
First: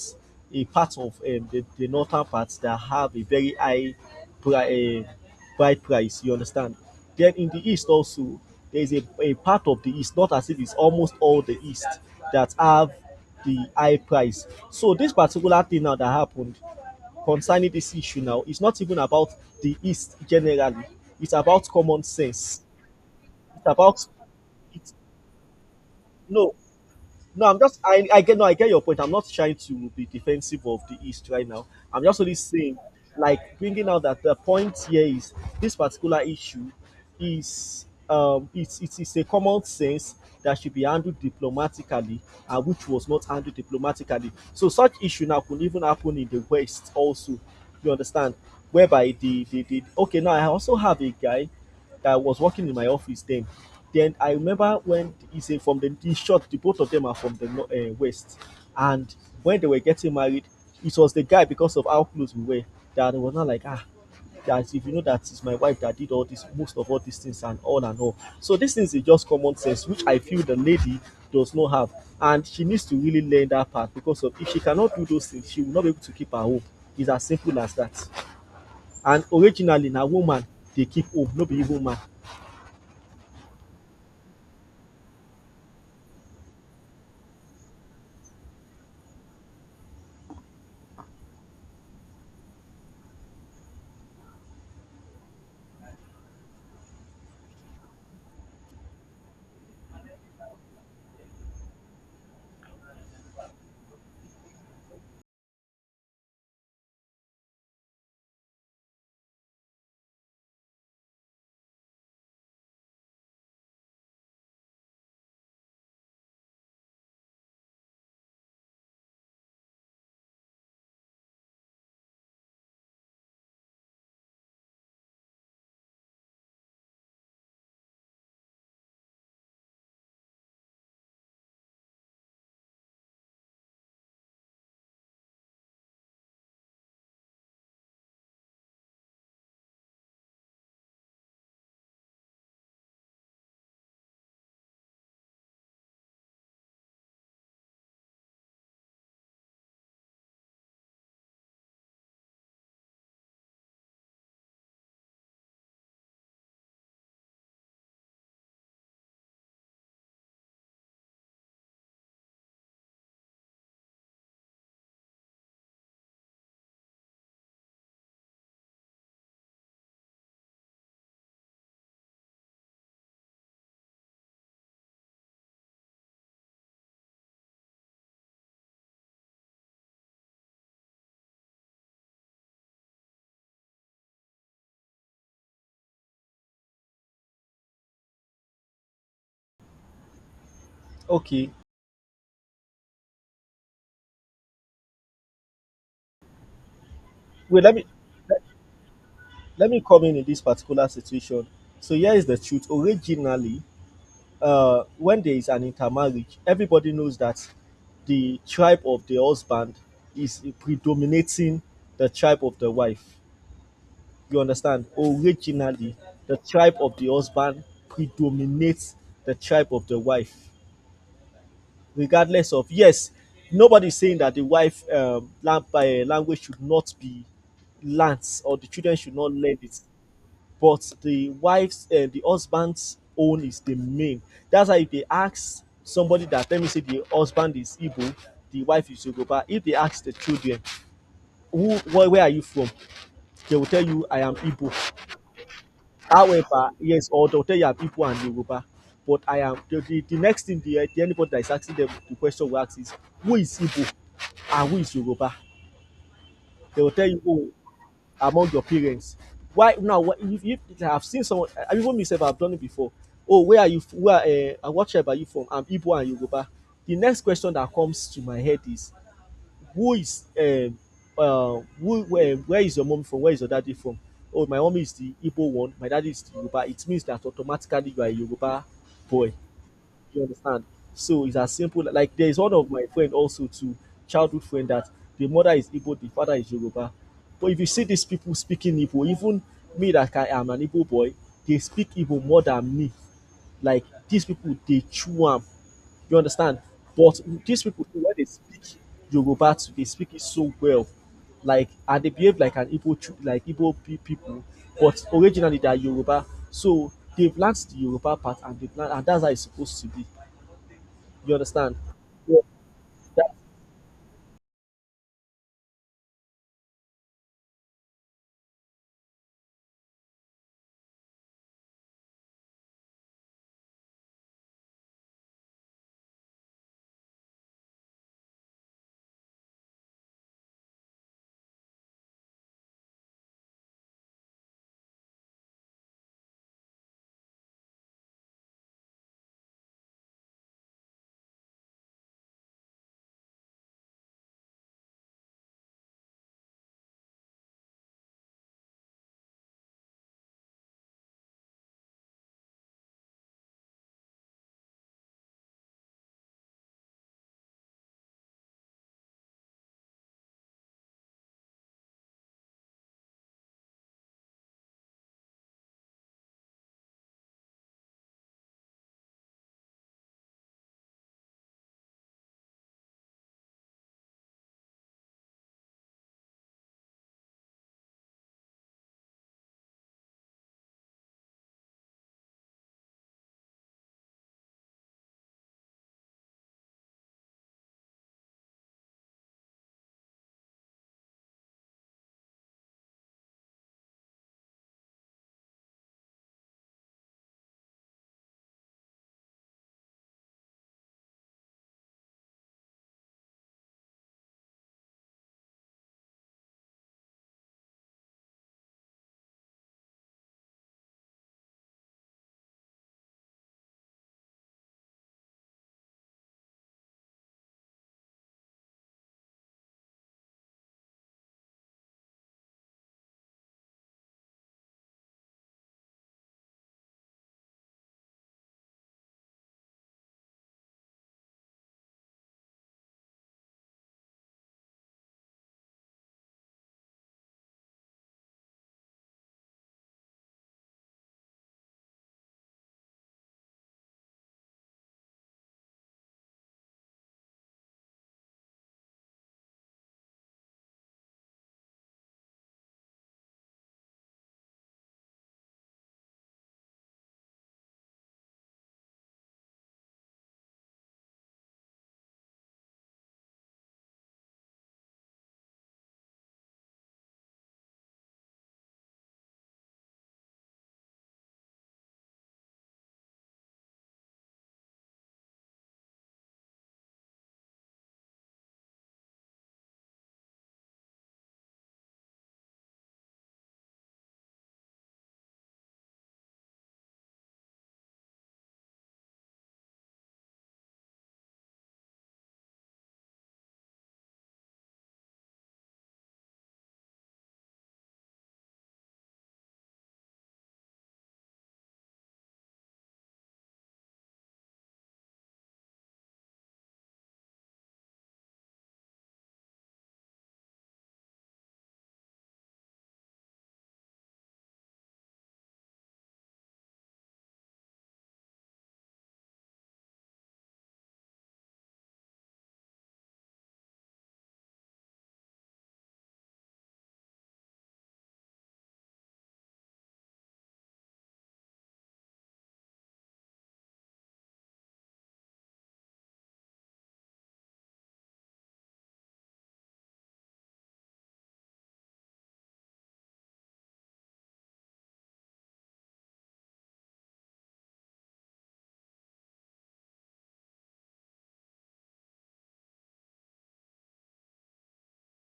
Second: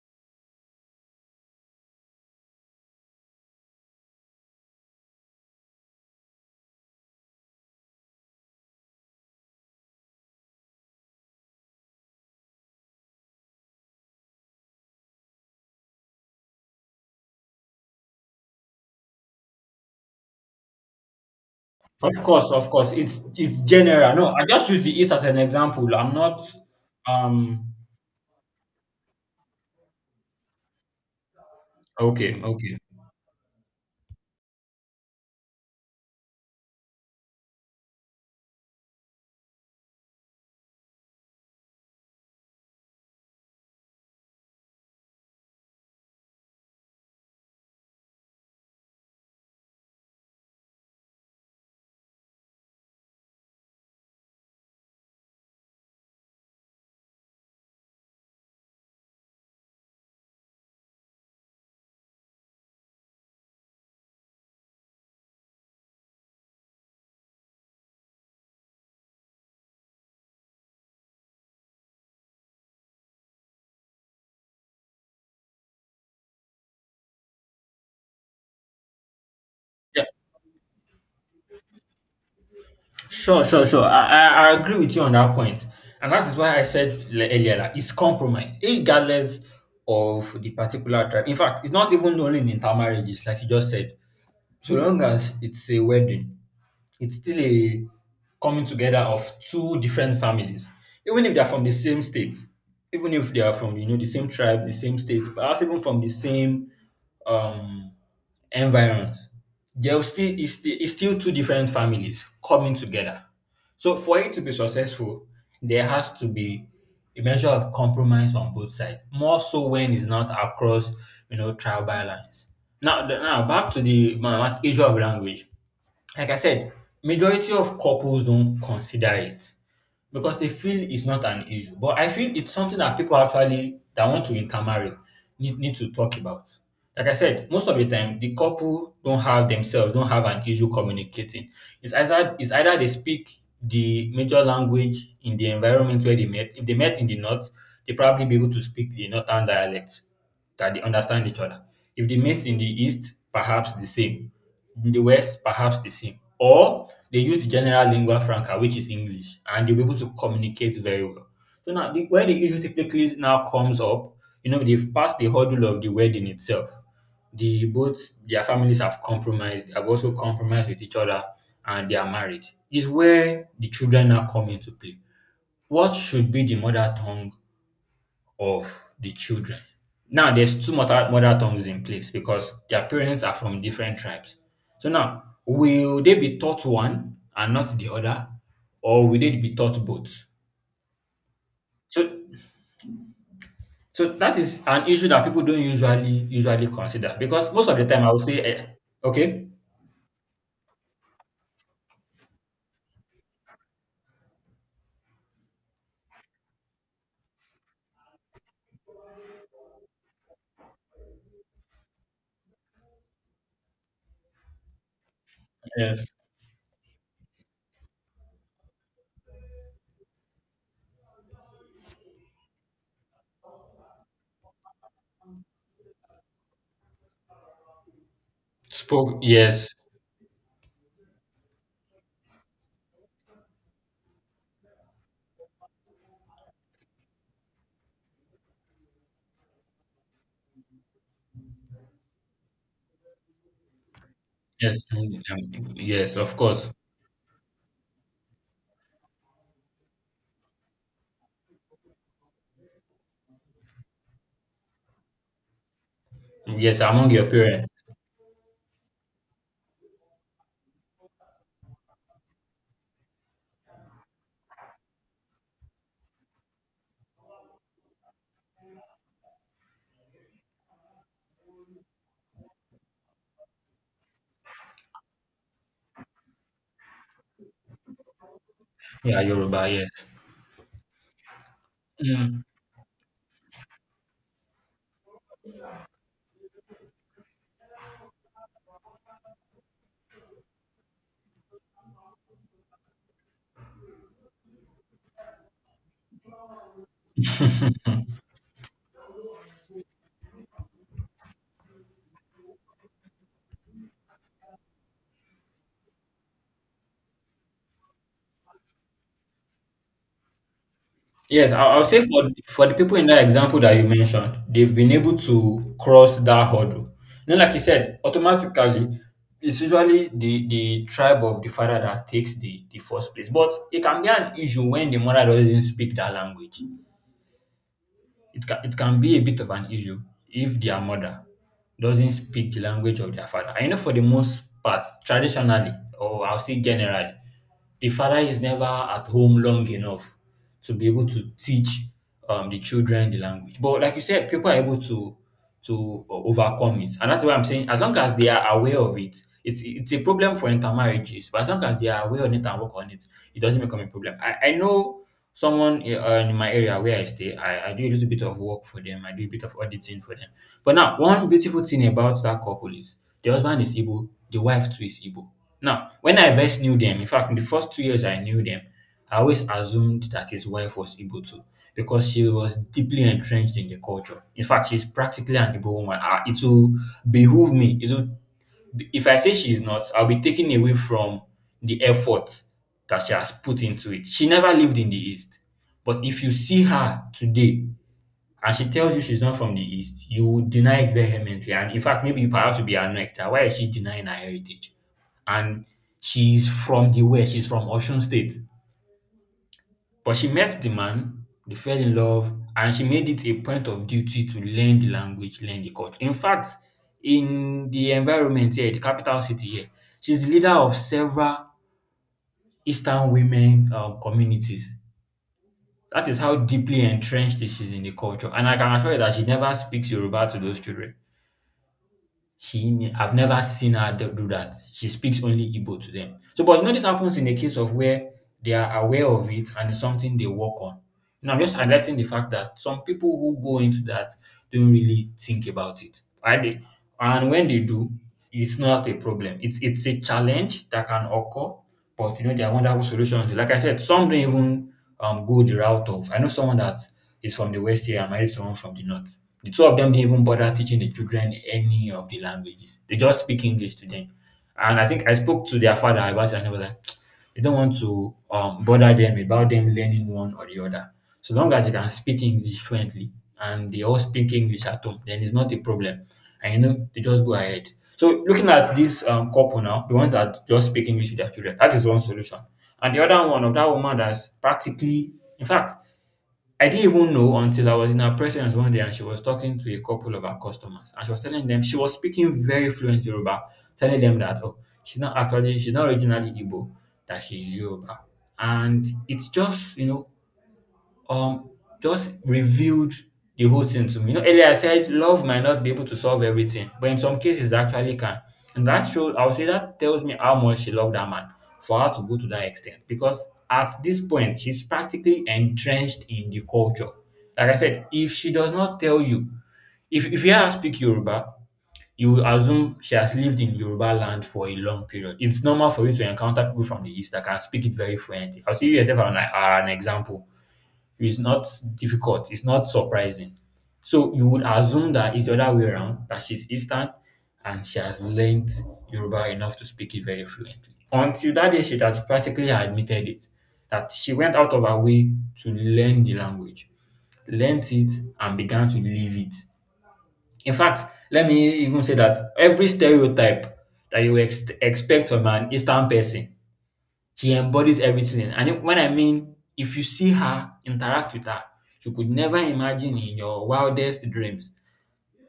[SPEAKER 2] a part of the northern parts that have a very high pri- uh, buy price, you understand? Then in the East also, there is a part of the East, not as if it's almost all the East that have the high price. So this particular thing now that happened concerning this issue now is not even about the East generally. It's about common sense.
[SPEAKER 1] Of course, it's
[SPEAKER 2] It's about
[SPEAKER 1] general. No, I just use
[SPEAKER 2] it's
[SPEAKER 1] the East as an example. I'm not
[SPEAKER 2] no No, I'm
[SPEAKER 1] um
[SPEAKER 2] just, I get, no, I get your point. I'm not trying to be defensive of the East right now. I'm just only
[SPEAKER 1] okay,
[SPEAKER 2] saying,
[SPEAKER 1] okay.
[SPEAKER 2] like, bringing out that the point here is this particular issue is, um, it's a common sense that should be handled diplomatically and which was not handled diplomatically. So such issue now could even happen in the West also. You understand? Whereby the okay, now I also have a guy that was working in my office then. Then I remember when he said, from the, in short, the both of them are from the west, and when they were getting married, it was the guy, because of how close we were, that it was not like, ah, that if you know that it's my wife that did all this, most of all these things, and all and all. So, these things is just common sense, which I feel the lady does not have. And she needs to really learn that part, because of if she cannot do those things, she will not be able to keep her home. It's as simple as that. And originally, na
[SPEAKER 1] Yeah.
[SPEAKER 2] woman they keep home, no be even man.
[SPEAKER 1] Sure, sure, sure. I agree with you on that point. And that is why I said earlier that it's compromise, regardless of the particular tribe. In fact, it's not even only in intermarriages, like you just said. So long as it's a wedding, it's still a coming together of two different families. Even if they are from the same state, even if they are from, you know, the same tribe, the same state, perhaps even from the same um environment. There still is still is still two different families coming together. So for it to be successful, there has to be a measure of compromise on both sides. More so when it's not across, you know, tribal lines. Now, now back to the issue of language. Like I said, majority of couples don't consider it because they feel it's not an issue. But I feel it's something that people actually that want to intermarry need to talk about. Like I said, most of the time the couple don't have themselves don't have an issue communicating. It's either they speak the major language in the environment where they met. If they met in the north, they probably be able to speak the northern dialect that they understand each other. If they met in the East, perhaps the same. In the West, perhaps the same. Or they use the general lingua franca, which is English, and they'll be able to communicate very well. So now, the, where the issue typically now comes up, you know, they've passed the hurdle of the wedding itself. The both their families have compromised. They have also compromised with each other, and they are married. Is where the children now come into play. What should be the mother tongue of the children. Now there's two mother tongues in place because their parents are from different tribes. So now, will they be taught one and not the other, or will they be taught both?
[SPEAKER 2] Okay.
[SPEAKER 1] So, so that is an issue that people don't usually consider because
[SPEAKER 2] Wait,
[SPEAKER 1] most of the time I will say, eh, okay,
[SPEAKER 2] let me come in this particular situation. So here is the truth. Originally, when there is an intermarriage, everybody knows that the tribe of the husband is predominating the tribe of the wife. You understand? Originally,
[SPEAKER 1] yes,
[SPEAKER 2] the tribe of the husband predominates the tribe of the wife, regardless of yes. Nobody's saying that the wife language should not be learnt or the children should
[SPEAKER 1] spoke,
[SPEAKER 2] not learn
[SPEAKER 1] yes,
[SPEAKER 2] it, but the husband's own is the main. That's why if they ask somebody that, let me say the husband is Igbo, the wife is Yoruba, if they ask the children, where are you from, they will tell you I am Igbo.
[SPEAKER 1] yes, mm, yes, of
[SPEAKER 2] However,
[SPEAKER 1] course,
[SPEAKER 2] yes, or they will tell you I'm Igbo and Yoruba. But I am the next thing, the anybody that is asking them the question will ask is, who is Igbo and who is Yoruba?
[SPEAKER 1] yes,
[SPEAKER 2] They will tell
[SPEAKER 1] among
[SPEAKER 2] you,
[SPEAKER 1] your
[SPEAKER 2] oh,
[SPEAKER 1] parents,
[SPEAKER 2] among your parents. Why now if I've seen someone even myself, I've done it before. Oh, where are you where and what tribe are you from? I'm Igbo and Yoruba. The next question that comes to my head is, who is who where is your mom from, where is your daddy from? Oh, my mom is the Igbo one, my daddy is the Yoruba. It means that automatically you are a Yoruba
[SPEAKER 1] yeah,
[SPEAKER 2] boy.
[SPEAKER 1] Yoruba, yes.
[SPEAKER 2] You understand? So it's as simple. Like, there is
[SPEAKER 1] Mm.
[SPEAKER 2] one of my friend also too, childhood friend that the mother is Igbo, the father is Yoruba. But if you see these people speaking Igbo, even me that I am an Igbo boy, they speak Igbo more than me. Like, these people, they chew am. You understand? But these people, when they speak Yoruba too, they speak it so well. Like, and they behave like an like Igbo people, but originally they are Yoruba. So they've learnt the Yoruba part, and they've learnt, and that's how it's supposed to be. You
[SPEAKER 1] Yes,
[SPEAKER 2] understand?
[SPEAKER 1] I'll say
[SPEAKER 2] Yeah.
[SPEAKER 1] for the people in that
[SPEAKER 2] That,
[SPEAKER 1] example that you mentioned, they've been able to cross that hurdle. Now, like you said, automatically, it's usually the tribe of the father that takes the first place. But it can be an issue when the mother doesn't speak that language. It can be a bit of an issue if their mother doesn't speak the language of their father. I know for the most part, traditionally, or I'll say generally, the father is never at home long enough to be able to teach the children the language. But like you said, people are able to overcome it, and that's why I'm saying as long as they are aware of it, it's a problem for intermarriages. But as long as they are aware on it and work on it, it doesn't become a problem. I know someone in my area where I stay, I do a little bit of work for them. I do a bit of auditing for them. But now, one beautiful thing about that couple is the husband is Igbo, the wife too is Igbo. Now, when I first knew them, in fact, in the first 2 years I knew them, I always assumed that his wife was Igbo too because she was deeply entrenched in the culture. In fact, she's practically an Igbo woman. Ah, it will behoove me, it will If I say she's not, I'll be taken away from the effort that she has put into it. She never lived in the East. But if you see her today and she tells you she's not from the East, you will deny it vehemently. And in fact, maybe you perhaps will be annoyed. That Why is she denying her heritage? And she's from the West, she's from Ocean State. But she met the man, they fell in love, and she made it a point of duty to learn the language, learn the culture. In fact, in the environment here, the capital city here, she's the leader of several Eastern women communities. That is how deeply entrenched she's in the culture. And I can assure you that she never speaks Yoruba to those children. I've never seen her do that. She speaks only Igbo to them. So, but you know, this happens in a case of where they are aware of it and it's something they work on. You know, I'm just highlighting the fact that some people who go into that don't really think about it. Right? And when they do, it's not a problem. It's a challenge that can occur, but you know, there are wonderful solutions. Like I said, some don't even go the route of. I know someone that is from the West here and married someone from the North. The two of them didn't even bother teaching the children any of the languages. They just speak English to them. And I think I spoke to their father about it and they were like, you don't want to bother them about them learning one or the other. So long as you can speak English fluently and they all speak English at home, then it's not a problem. And you know, they just go ahead. So looking at this couple now, the ones that just speak English with their children, that is one solution. And the other one of that woman that's practically, in fact, I didn't even know until I was in her presence one day and she was talking to a couple of her customers and she was telling them she was speaking very fluent Yoruba, telling them that oh she's not originally Igbo, that she's Yoruba. And it's just, you know, um just revealed the whole thing to me. You know, earlier I said love might not be able to solve everything, but in some cases it actually can. And that shows I would say that tells me how much she loved that man for her to go to that extent. Because at this point, she's practically entrenched in the culture. Like I said, if she does not tell you, if you hear her speak Yoruba, you will assume she has lived in Yoruba land for a long period. It's normal for you to encounter people from the East that can speak it very fluently. I'll see you yourself are an example. It's not difficult. It's not surprising. So you would assume that it's the other way around, that she's Eastern and she has learned Yoruba enough to speak it very fluently. Until that day, she has practically admitted it, that she went out of her way to learn the language, learnt it, and began to live it. In fact, let me even say that every stereotype that you expect from an Eastern person she embodies everything. When I mean, if you see her, interact with her, you could never imagine in your wildest dreams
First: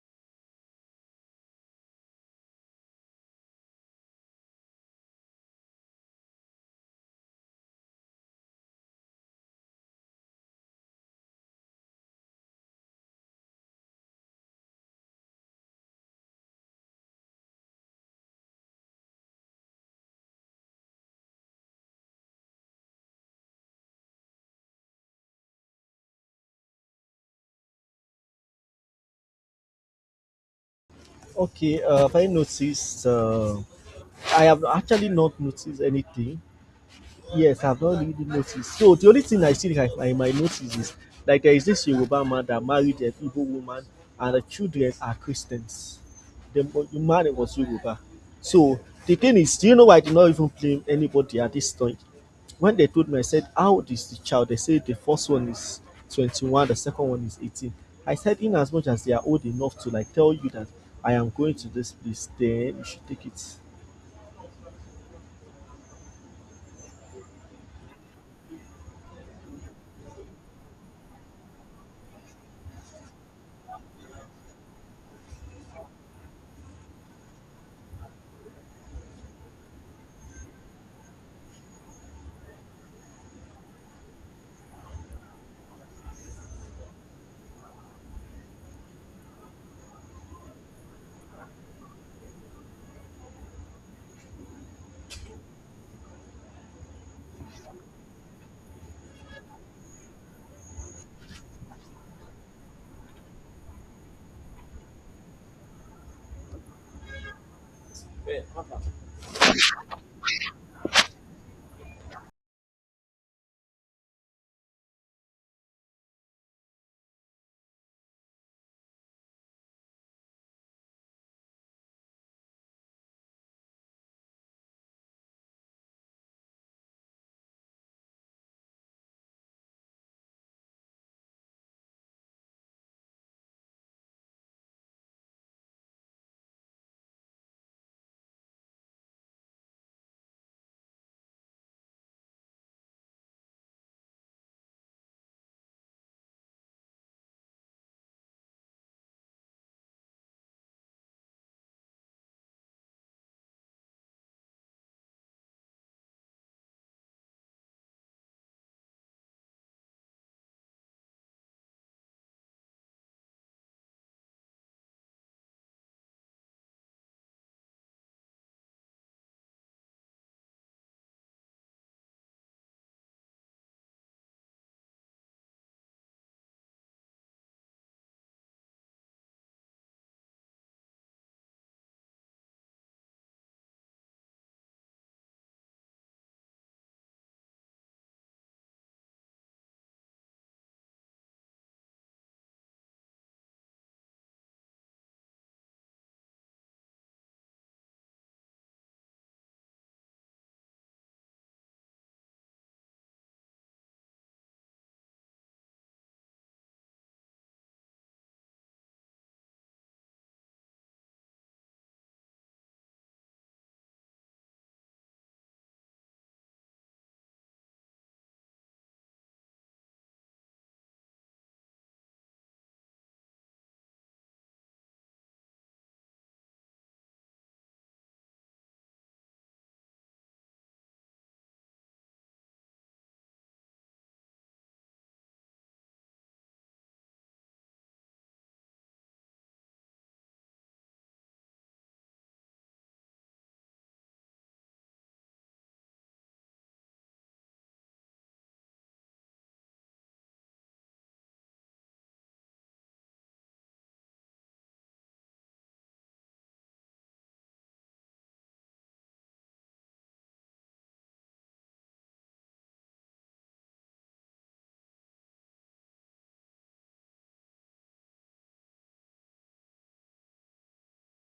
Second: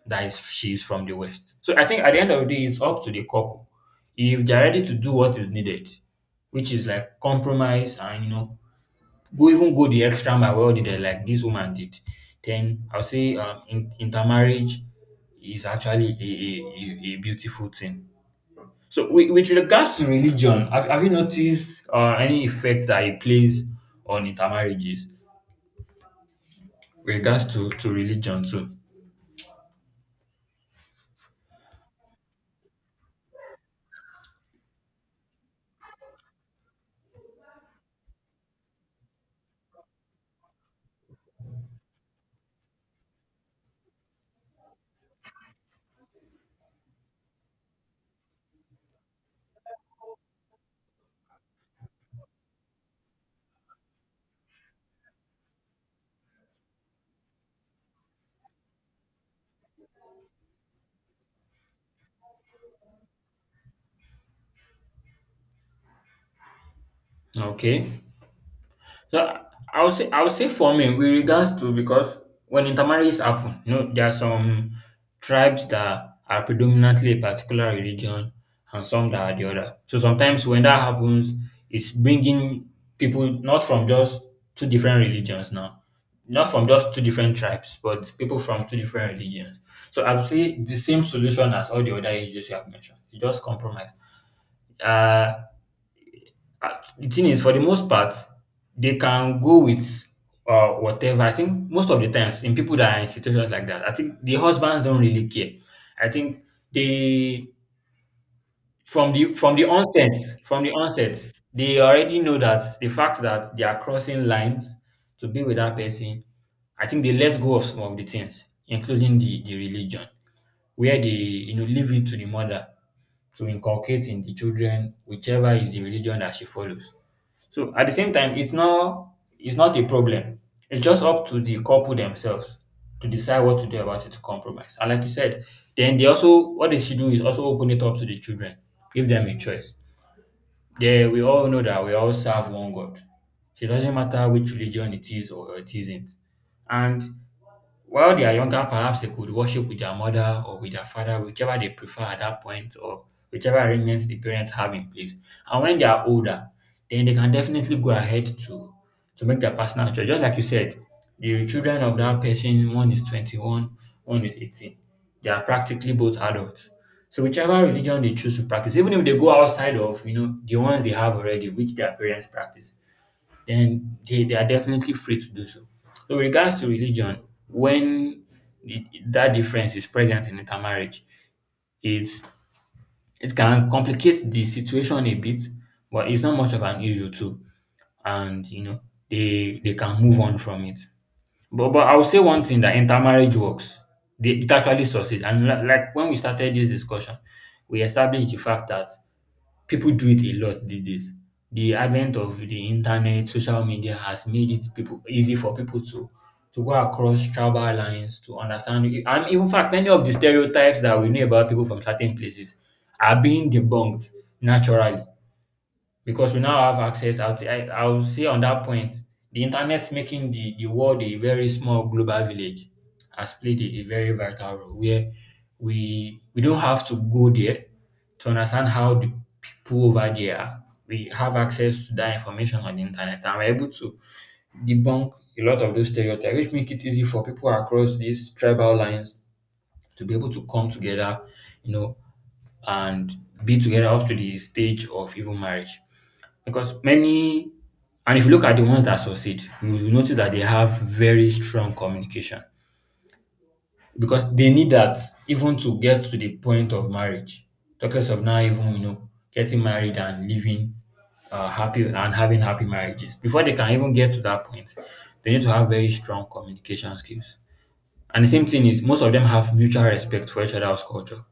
[SPEAKER 1] she's from the West. So I think at the end of the day, it's up to the couple. If they're ready to do what is needed, which is like compromise and, you know, go even go the extra mile well did like this woman did, then I'll say intermarriage is actually a beautiful thing. So, with regards to religion, have you noticed any effect that it plays on intermarriages with regards to religion too?
[SPEAKER 2] okay. Have I noticed? I have actually not noticed anything. Yes, I've not really noticed. So the only thing I see like I might notice is, like, there is this Yoruba man that married an Igbo woman and the children are Christians. The the man was Yoruba. So the thing is, do you know why I did not even blame anybody at this point? When they told me, I said, how old is the child? They said the first one is 21, the second one is 18. I said, in as much as they are old enough to like tell you that I am going to this place, then you should take it.
[SPEAKER 1] Okay. So I would say for me with regards to, because when intermarriage happen, you know, there are some tribes that are predominantly a particular religion and some that are the other. So sometimes when that happens, it's bringing people not from just two different religions now, not from just two different tribes, but people from two different religions. So I would say the same solution as all the other ages you have mentioned. You just compromise. Uh, the thing is, for the most part, they can go with whatever. I think most of the times in people that are in situations like that, I think the husbands don't really care. I think they from the from the onset from the onset they already know that the fact that they are crossing lines to be with that person. I think they let go of some of the things, including the religion, where they you know leave it to the mother to inculcate in the children whichever is the religion that she follows. So at the same time, it's not a problem. It's just up to the couple themselves to decide what to do about it, to compromise. And like you said, then they also what they should do is also open it up to the children, give them a choice. They We all know that we all serve one God. So it doesn't matter which religion it is or it isn't. And while they are younger, perhaps they could worship with their mother or with their father, whichever they prefer at that point or whichever arrangements the parents have in place. And when they are older, then they can definitely go ahead to make their personal choice. Just like you said, the children of that person, one is 21, one is 18. They are practically both adults. So whichever religion they choose to practice, even if they go outside of, you know, the ones they have already, which their parents practice, then they are definitely free to do so. So, with regards to religion, when it, that difference is present in intermarriage, it's, it can complicate the situation a bit, but it's not much of an issue too. And, you know, they can move on from it. But I will say one thing, that intermarriage works. It actually succeeds. And like when we started this discussion, we established the fact that people do it a lot these days. The advent of the internet, social media has made it people easy for people to go across tribal lines to understand. And in fact, many of the stereotypes that we know about people from certain places are being debunked naturally because we now have access. I will say, I would say on that point, the internet making the world a very small global village has played a very vital role where we don't have to go there to understand how the people over there are. We have access to that information on the internet and we're able to debunk a lot of those stereotypes, which make it easy for people across these tribal lines to be able to come together, you know, and be together up to the stage of even marriage. Because many, and if you look at the ones that succeed, you will notice that they have very strong communication because they need that even to get to the point of marriage. Talk less of now even you know getting married and living happy and having happy marriages. Before they can even get to that point, they need to have very strong communication skills. And the same thing is, most of them have mutual respect for each other's culture.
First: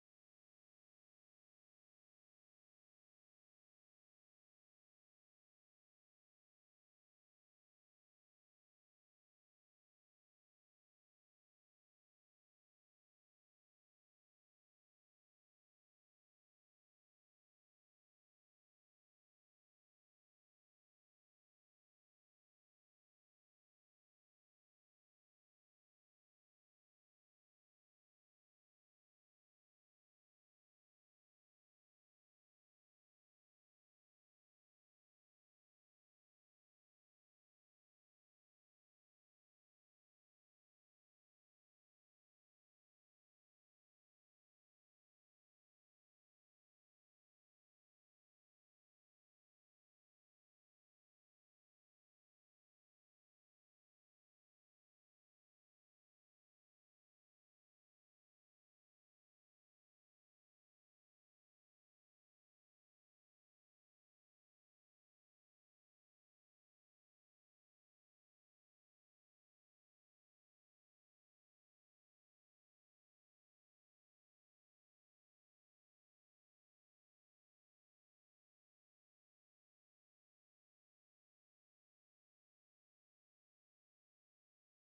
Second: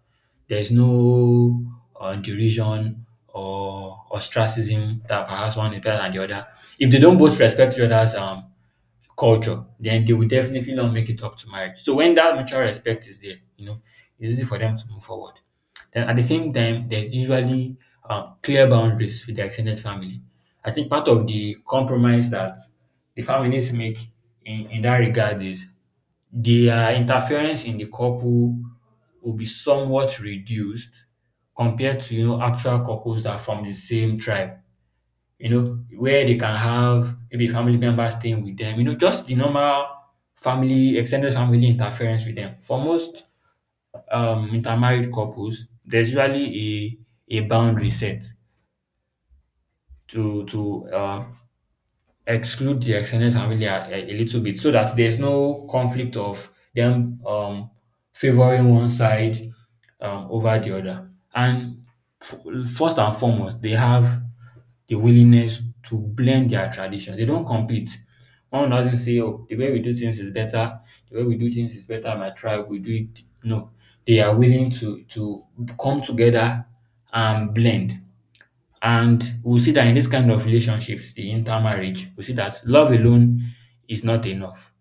[SPEAKER 1] There's no derision or ostracism that perhaps one is better than the other. If they don't both respect each other's culture, then they will definitely not make it up to marriage. So when that mutual respect is there, you know, it's easy for them to move forward. Then at the same time, there's usually clear boundaries with the extended family. I think part of the compromise that the families make in that regard is their interference in the couple will be somewhat reduced compared to, you know, actual couples that are from the same tribe, you know, where they can have maybe family members staying with them, you know, just the normal family, extended family interference with them. For most intermarried couples, there's usually a boundary set to exclude the extended family a little bit so that there's no conflict of them favoring one side over the other. And f- first and foremost, they have the willingness to blend their traditions. They don't compete. One doesn't say, oh, the way we do things is better, the way we do things is better, my tribe, we do it. No. They are willing to come together and blend. And we'll see that in this kind of relationships, the intermarriage, we see that love alone is not enough.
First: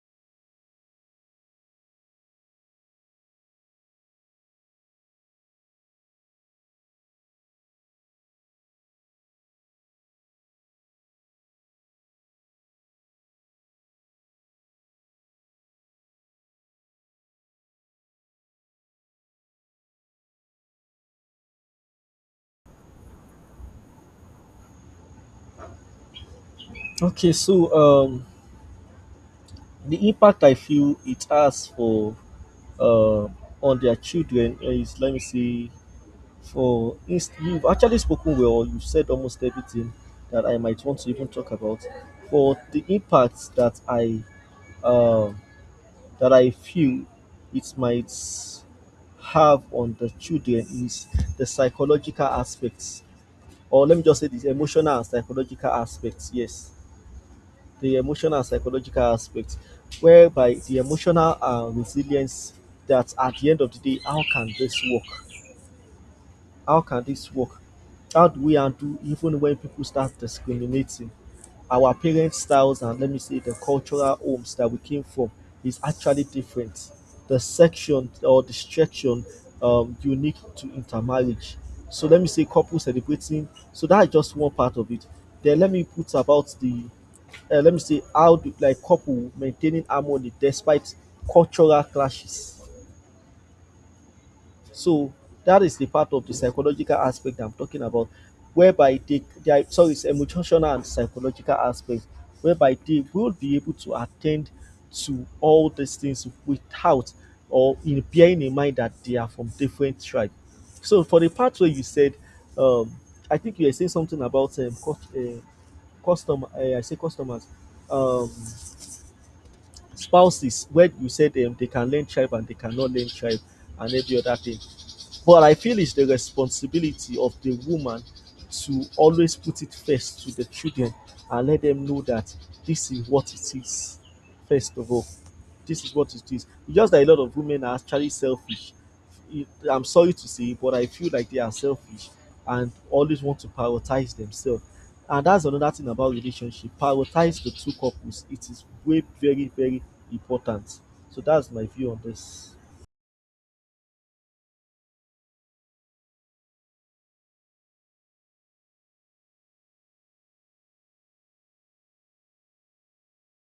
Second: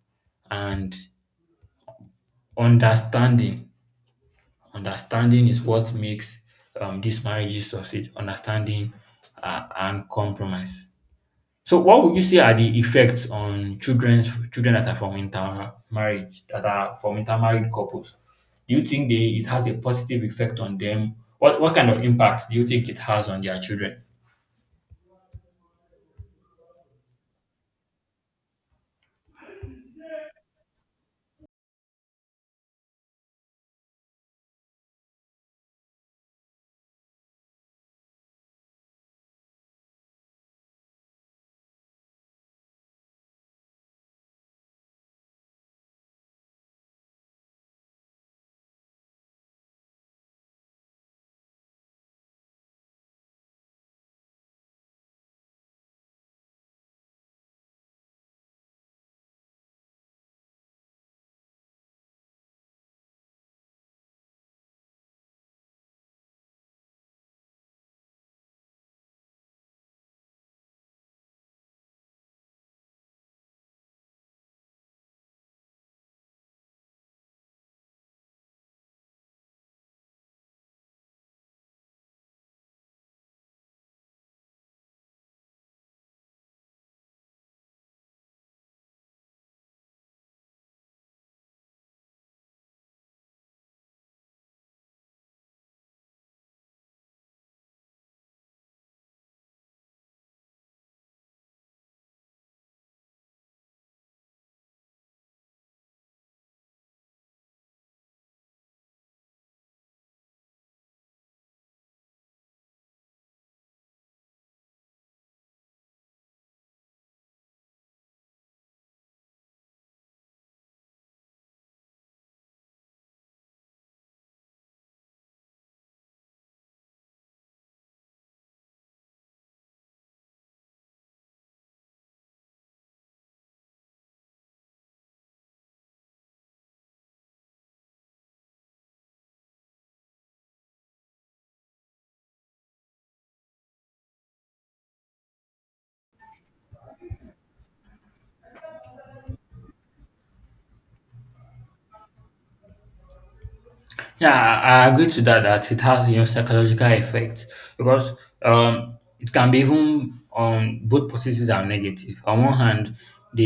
[SPEAKER 1] And understanding, understanding is what makes these marriages succeed, understanding and compromise. So what would you say are the effects on children's children that are from intermarriage, that are from intermarried couples? Do you think it has a positive effect on them? What kind of impact do you think it has on their children?
[SPEAKER 2] Okay, so the impact I feel it has for uh, on their children is, let me see. For you've actually spoken well. You've said almost everything that I might want to even talk about. For the impact uh, that I feel it might have on the children is the psychological aspects, or let me just say this, emotional and psychological aspects. Yes, the emotional and psychological aspects, whereby the emotional resilience, that at the end of the day, how can this work? How can this work? How do we undo even when people start discriminating? Our parent styles and, let me say, the cultural homes that we came from is actually different. The section, or the section unique to intermarriage. So let me say couple celebrating. So that's just one part of it. Then let me put about the let me see, how do, like, couple maintaining harmony despite cultural clashes. So that is the part of the psychological aspect I'm talking about, whereby they are, sorry, it's emotional and psychological aspect whereby they will be able to attend to all these things without, or in, bearing in mind that they are from different tribes. So for the part where you said, um I think you were saying something about custom, I say customers, um spouses, where you said they can learn tribe and they cannot learn tribe and every other thing. But I feel it's the responsibility of the woman to always put it first to the children and let them know that this is what it is, first of all. This is what it is. It's just that a lot of women are actually selfish. I'm sorry to say, but I feel like they are selfish and always want to prioritize themselves. And that's another thing about relationship. Prioritize the two couples. It is way very, very important. So that's my view on this.
[SPEAKER 1] Yeah, I agree to that. That it has you know psychological effects because it can be even on both positive and negative. On one hand, they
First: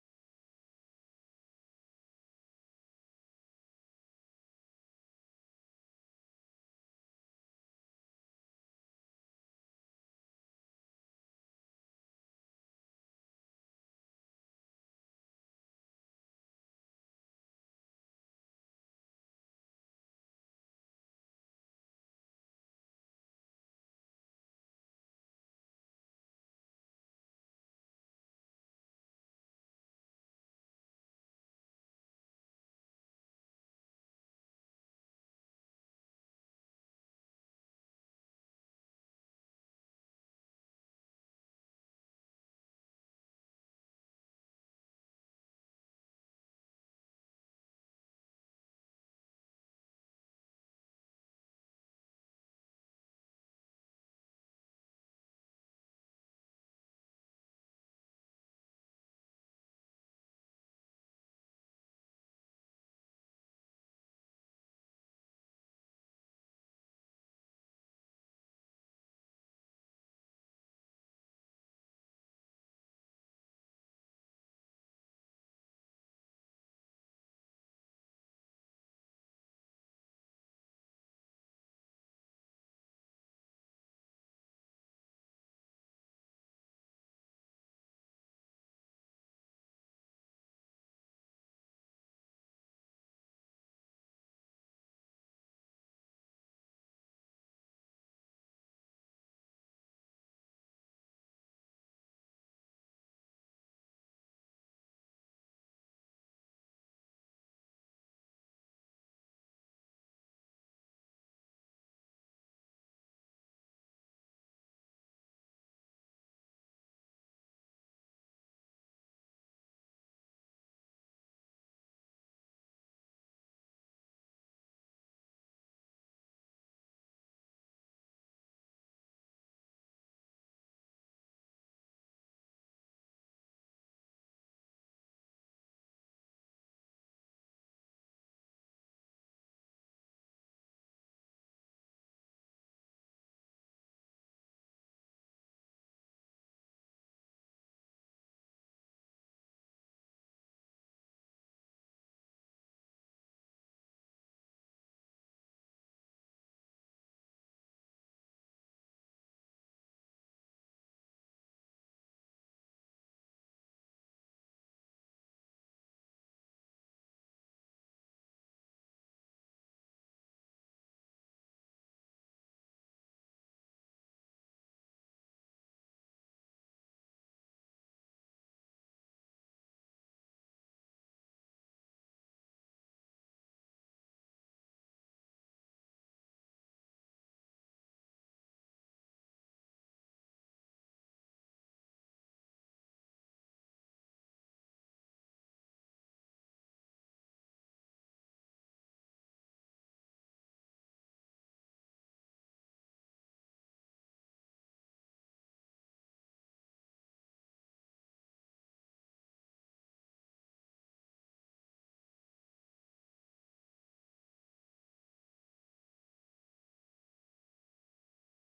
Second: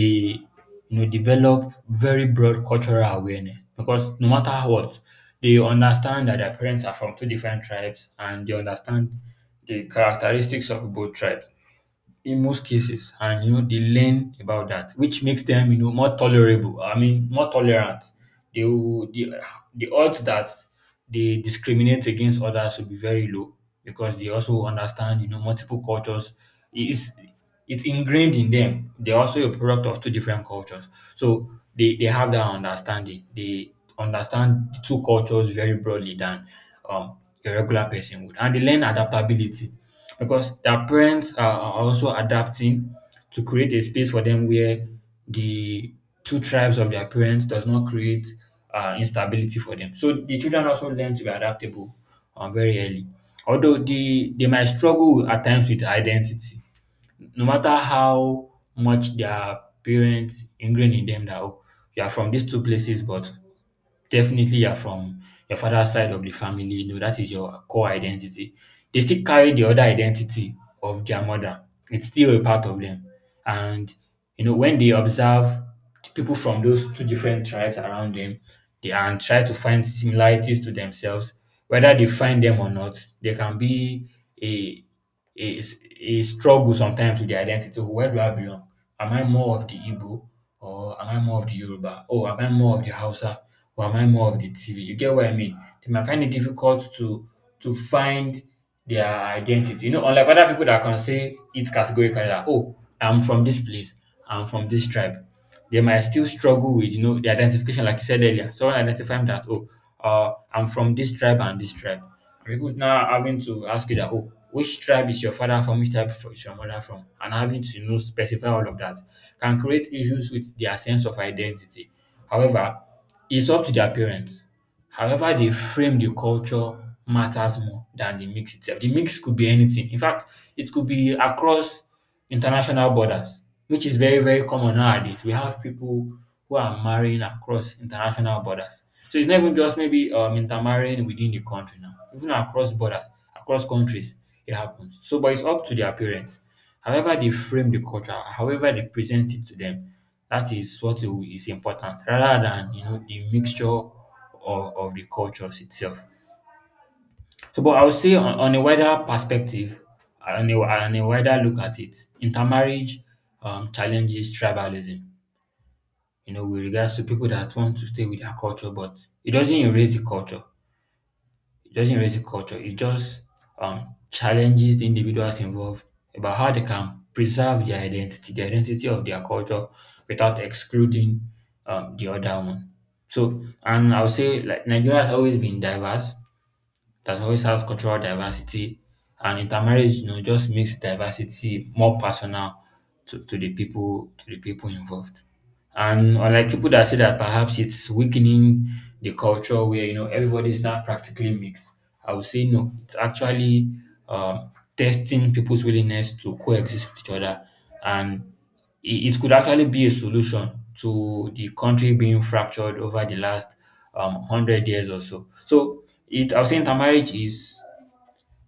[SPEAKER 1] you know develop very broad cultural awareness because no matter what, they understand that their parents are from two different tribes and they understand the characteristics of both tribes in most cases, and you know they learn about that, which makes them you know more tolerable. I mean, more tolerant. They will, the odds that they discriminate against others will be very low because they also understand you know multiple cultures. It's it's ingrained in them. They're also a product of two different cultures, so they have that understanding. They understand the two cultures very broadly than um a regular person would. And they learn adaptability because their parents are also adapting to create a space for them where the two tribes of their parents does not create instability for them. So the children also learn to be adaptable very early. Although they might struggle at times with identity, no matter how much their parents ingrain in them that oh, you are from these two places, but definitely you're from your father's side of the family, you know, that is your core identity. They still carry the other identity of their mother. It's still a part of them. And you know, when they observe people from those two different tribes around them, they and try to find similarities to themselves, whether they find them or not, they can be a a struggle sometimes with the identity. Where do I belong? Am I more of the Igbo or am I more of the Yoruba? Oh, am I more of the Hausa or am I more of the TV? You get what I mean? They might find it difficult to find their identity. You know, unlike other people that can say it categorically that, oh, I'm from this place, I'm from this tribe, they might still struggle with you know the identification, like you said earlier. Someone identifying that oh, I'm from this tribe. And people now having to ask you that oh, which tribe is your father from? Which tribe is your mother from? And having to you know specify all of that can create issues with their sense of identity. However, it's up to their parents. However they frame the culture matters more than the mix itself. The mix could be anything. In fact, it could be across international borders, which is very, very common nowadays. We have people who are marrying across international borders. So it's not even just maybe intermarrying within the country now, even across borders, across countries, it happens. So, but it's up to their parents. However, they frame the culture, however, they present it to them, that is what is important rather than, you know, the mixture of the cultures itself. So, but I would say on a wider perspective, on a wider look at it, intermarriage challenges tribalism, you know, with regards to people that want to stay with their culture, but it doesn't erase the culture. It doesn't erase the culture. It just challenges the individuals involved about how they can preserve their identity, the identity of their culture without excluding the other one. So, and I would say like Nigeria has always been diverse, that always has cultural diversity. And intermarriage, you know, just makes diversity more personal to the people involved. And unlike people that say that perhaps it's weakening the culture where you know everybody's not practically mixed, I would say no. It's actually testing people's willingness to coexist with each other, and it could actually be a solution to the country being fractured over the last 100 years or so. So it I was saying intermarriage is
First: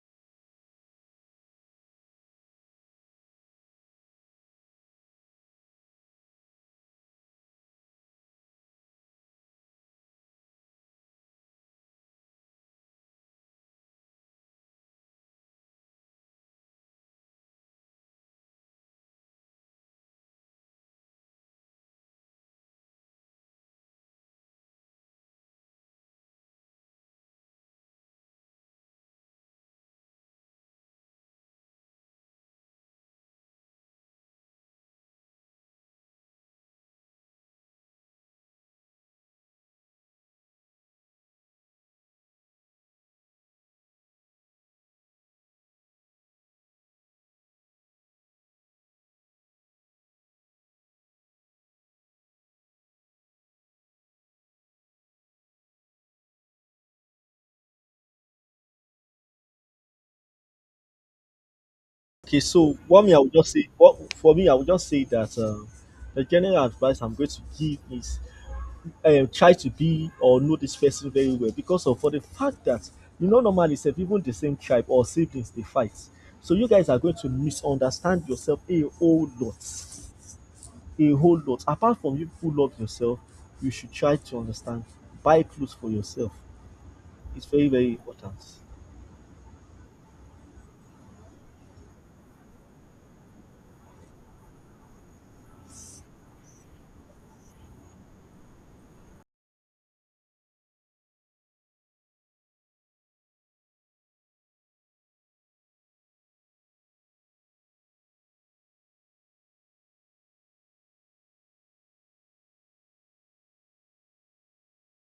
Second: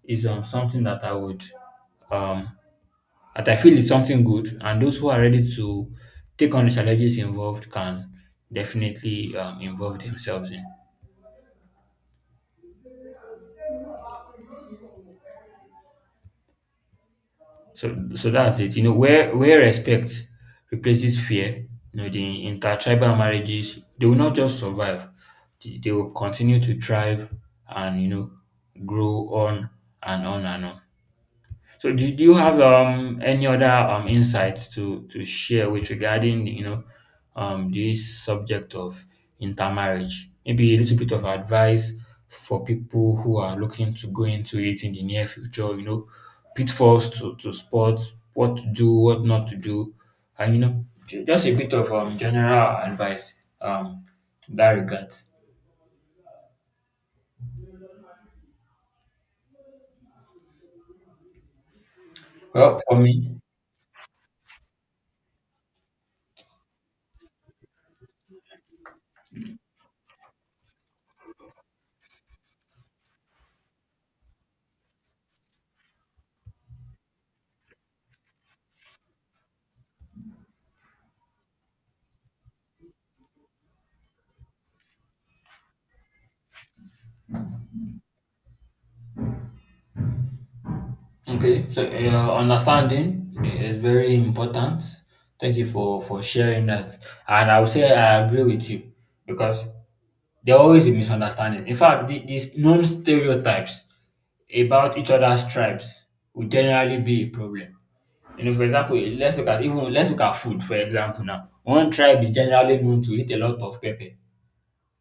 [SPEAKER 1] is something that I would um, that I feel is something good, and those who are ready to take on the challenges involved can definitely involve themselves in. So that's it. You know, where respect replaces fear, you know, the intertribal marriages, they will not just survive. They will continue to thrive and you know grow on and on and on. So do you have any other insights to share with, regarding you know this subject of intermarriage? Maybe a little bit of advice for people who are looking to go into it in the near future, you know, pitfalls to spot, what to do, what not to do, and you know, just a bit of general advice to that regard.
[SPEAKER 2] Okay, so
[SPEAKER 1] Well, for
[SPEAKER 2] what me I would
[SPEAKER 1] me.
[SPEAKER 2] just say, what for me I would just say that, the general advice I'm going to give is, try to be or know this person very well, because of, for the fact that, you know, normally self, even the same tribe or siblings, they fight. So you guys are going to misunderstand yourself a whole lot, a whole lot. Apart from you who love yourself, you should try to understand. Buy clothes for yourself. It's very, very important.
[SPEAKER 1] Okay, so understanding is very important. Thank you for sharing that, and I would say I agree with you because there always a misunderstanding. In fact, these known stereotypes about each other's tribes will generally be a problem. You know, for example, let's look at even, let's look at food for example now. One tribe is generally known to eat a lot of pepper,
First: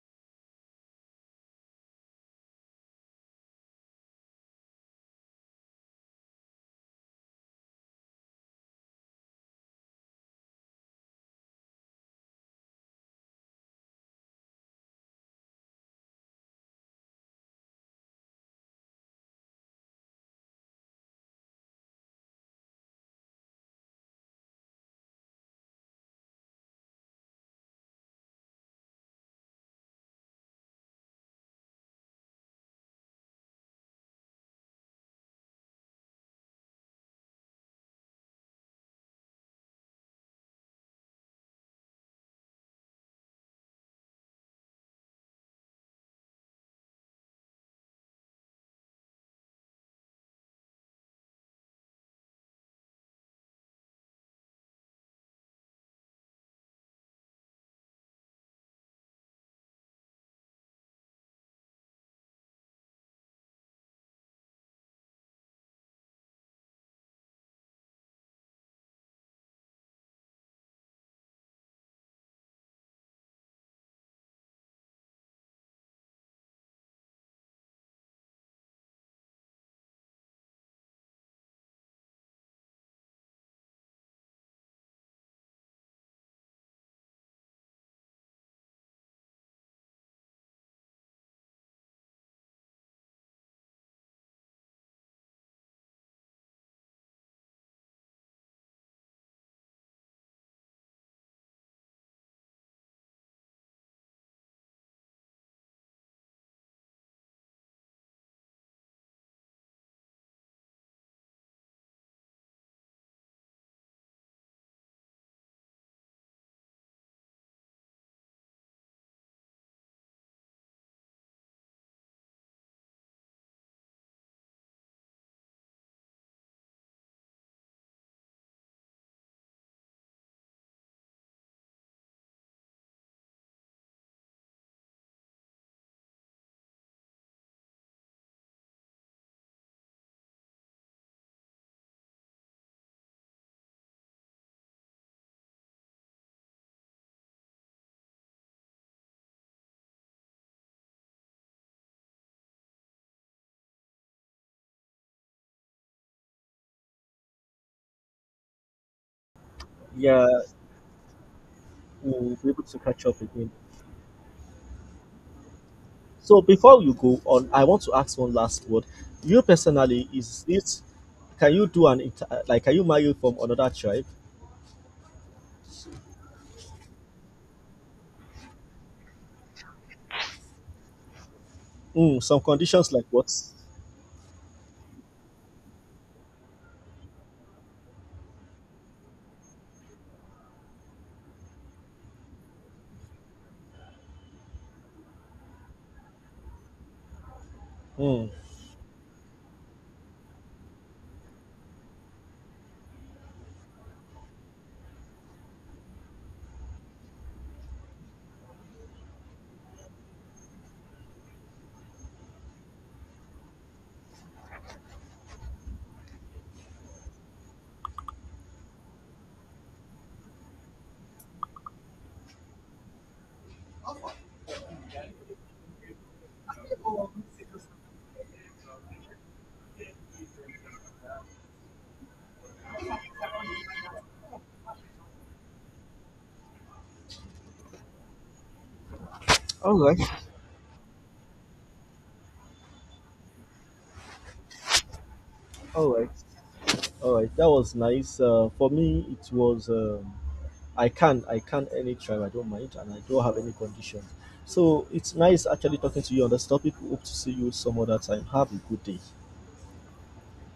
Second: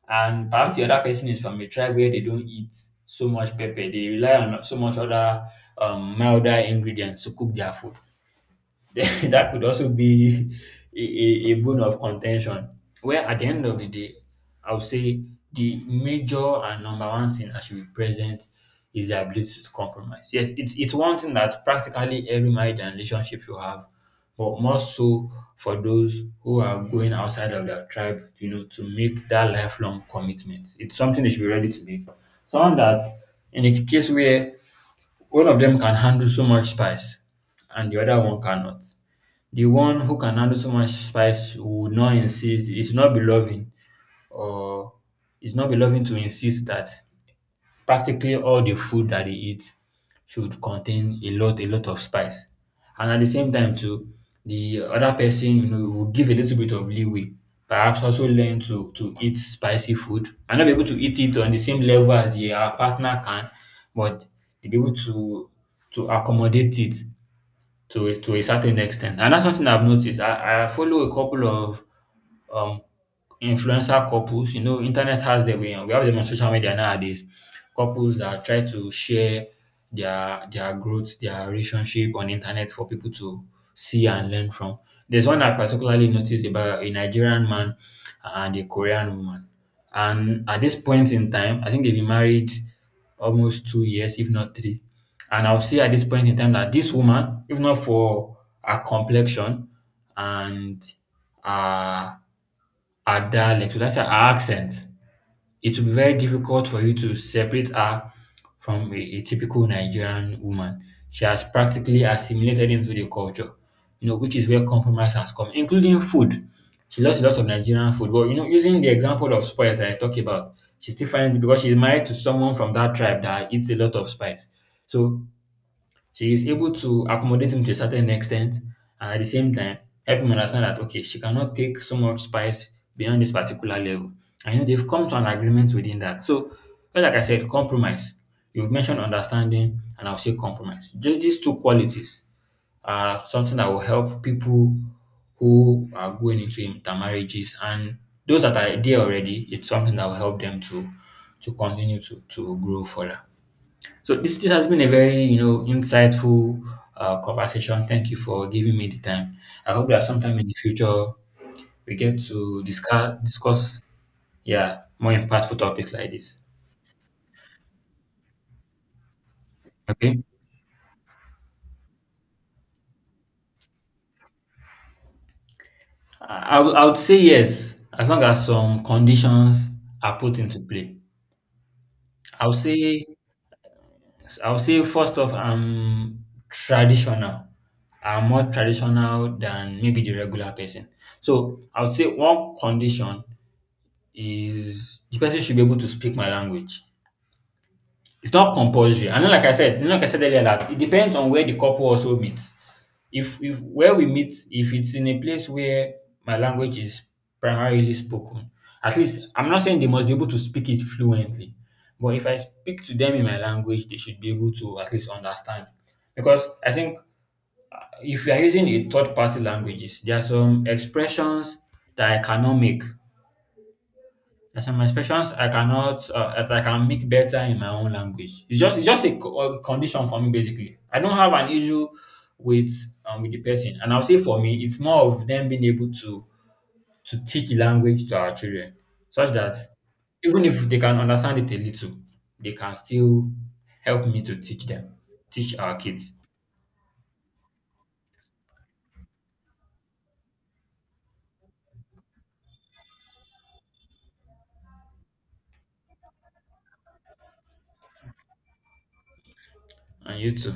[SPEAKER 1] and perhaps the other person is from a tribe where they don't eat so much pepper. They rely on so much other milder ingredients to cook their food. Then that could also be a bone of contention. Where at the end of the day, I would say the major and number one thing that should be present is the ability to compromise. Yes, it's one thing that practically every marriage and relationship should have, but more so for those who are going outside of their tribe, you know, to make that lifelong commitment. It's something they should be ready to make. Someone that, in a case where one of them can handle so much spice and the other one cannot. The one who can handle so much spice would not insist, it will not be loving, or it's not be loving to insist that practically all the food that they eat should contain a lot of spice. And at the same time too, the other person, you know, will give a little bit of leeway. Perhaps also learn to eat spicy food and not be able to eat it on the same level as their partner can, but they be able to accommodate it to a certain extent. And that's something I've noticed. I follow a couple of um, influencer couples. You know, internet has their way, and we have them on social media nowadays. Couples that try to share their growth, their relationship on internet for people to see and learn from. There's one I particularly noticed about a Nigerian man and a Korean woman. And at this point in time, I think they've been married almost 2 years, if not three. And I'll see at this point in time that this woman, if not for her complexion and uh her dialect, so that's her accent. It will be very difficult for you to separate her from a typical Nigerian woman. She has practically assimilated into the culture, you know, which is where compromise has come, including food. She loves a lot of Nigerian food. But you know, using the example of spice that I talked about, she still finds it, because she's married to someone from that tribe that eats a lot of spice. So she is able to accommodate him to a certain extent, and at the same time help him understand that okay, she cannot take so much spice beyond this particular level. And you know, they've come to an agreement within that. So, just like I said, compromise. You've mentioned understanding, and I'll say compromise. Just these two qualities are something that will help people who are going into intermarriages, and those that are there already, it's something that will help them to continue to grow further. So this has been a very you know insightful conversation. Thank you for giving me the time. I hope that
[SPEAKER 2] Yeah,
[SPEAKER 1] sometime in the future we get
[SPEAKER 2] we'll be able
[SPEAKER 1] to
[SPEAKER 2] to catch
[SPEAKER 1] discuss
[SPEAKER 2] up again.
[SPEAKER 1] discuss yeah, more impactful topics like this.
[SPEAKER 2] So before you go on, I want to ask one last word. You personally,
[SPEAKER 1] Okay,
[SPEAKER 2] is it, can you do an like, can you marry from another tribe?
[SPEAKER 1] I would say yes, as long as some conditions are put into play.
[SPEAKER 2] Mm, some
[SPEAKER 1] I would
[SPEAKER 2] conditions like
[SPEAKER 1] say
[SPEAKER 2] what?
[SPEAKER 1] I would say first off I'm traditional. I'm more traditional than maybe the regular person. So I would say one condition is the person should be able to speak my language.
[SPEAKER 2] Mm.
[SPEAKER 1] It's not compulsory. And then, like I said, you know, like I said earlier, that it depends on where the couple also meets. If where we meet, if it's in a place where my language is primarily spoken, at least, I'm not saying they must be able to speak it fluently, but if I speak to them in my language, they should be able to at least understand. Because I think if you are using a third party languages, there are some expressions that I cannot make. As for my expressions, I cannot, as I can make better in my own language. It's just a condition for me basically. I don't have an issue with with the person, and I'll say for me, it's more of them being able to teach the language to our children, such that
[SPEAKER 2] All right,
[SPEAKER 1] even if they can understand it a little, they can still help me to teach them, teach our
[SPEAKER 2] all right,
[SPEAKER 1] kids,
[SPEAKER 2] all right. That was nice. For me, it was I can, I can any tribe. I don't mind, and I don't have any conditions. So it's nice actually talking to you on this topic. Hope to see you some other time. Have a good day.
[SPEAKER 1] and you too.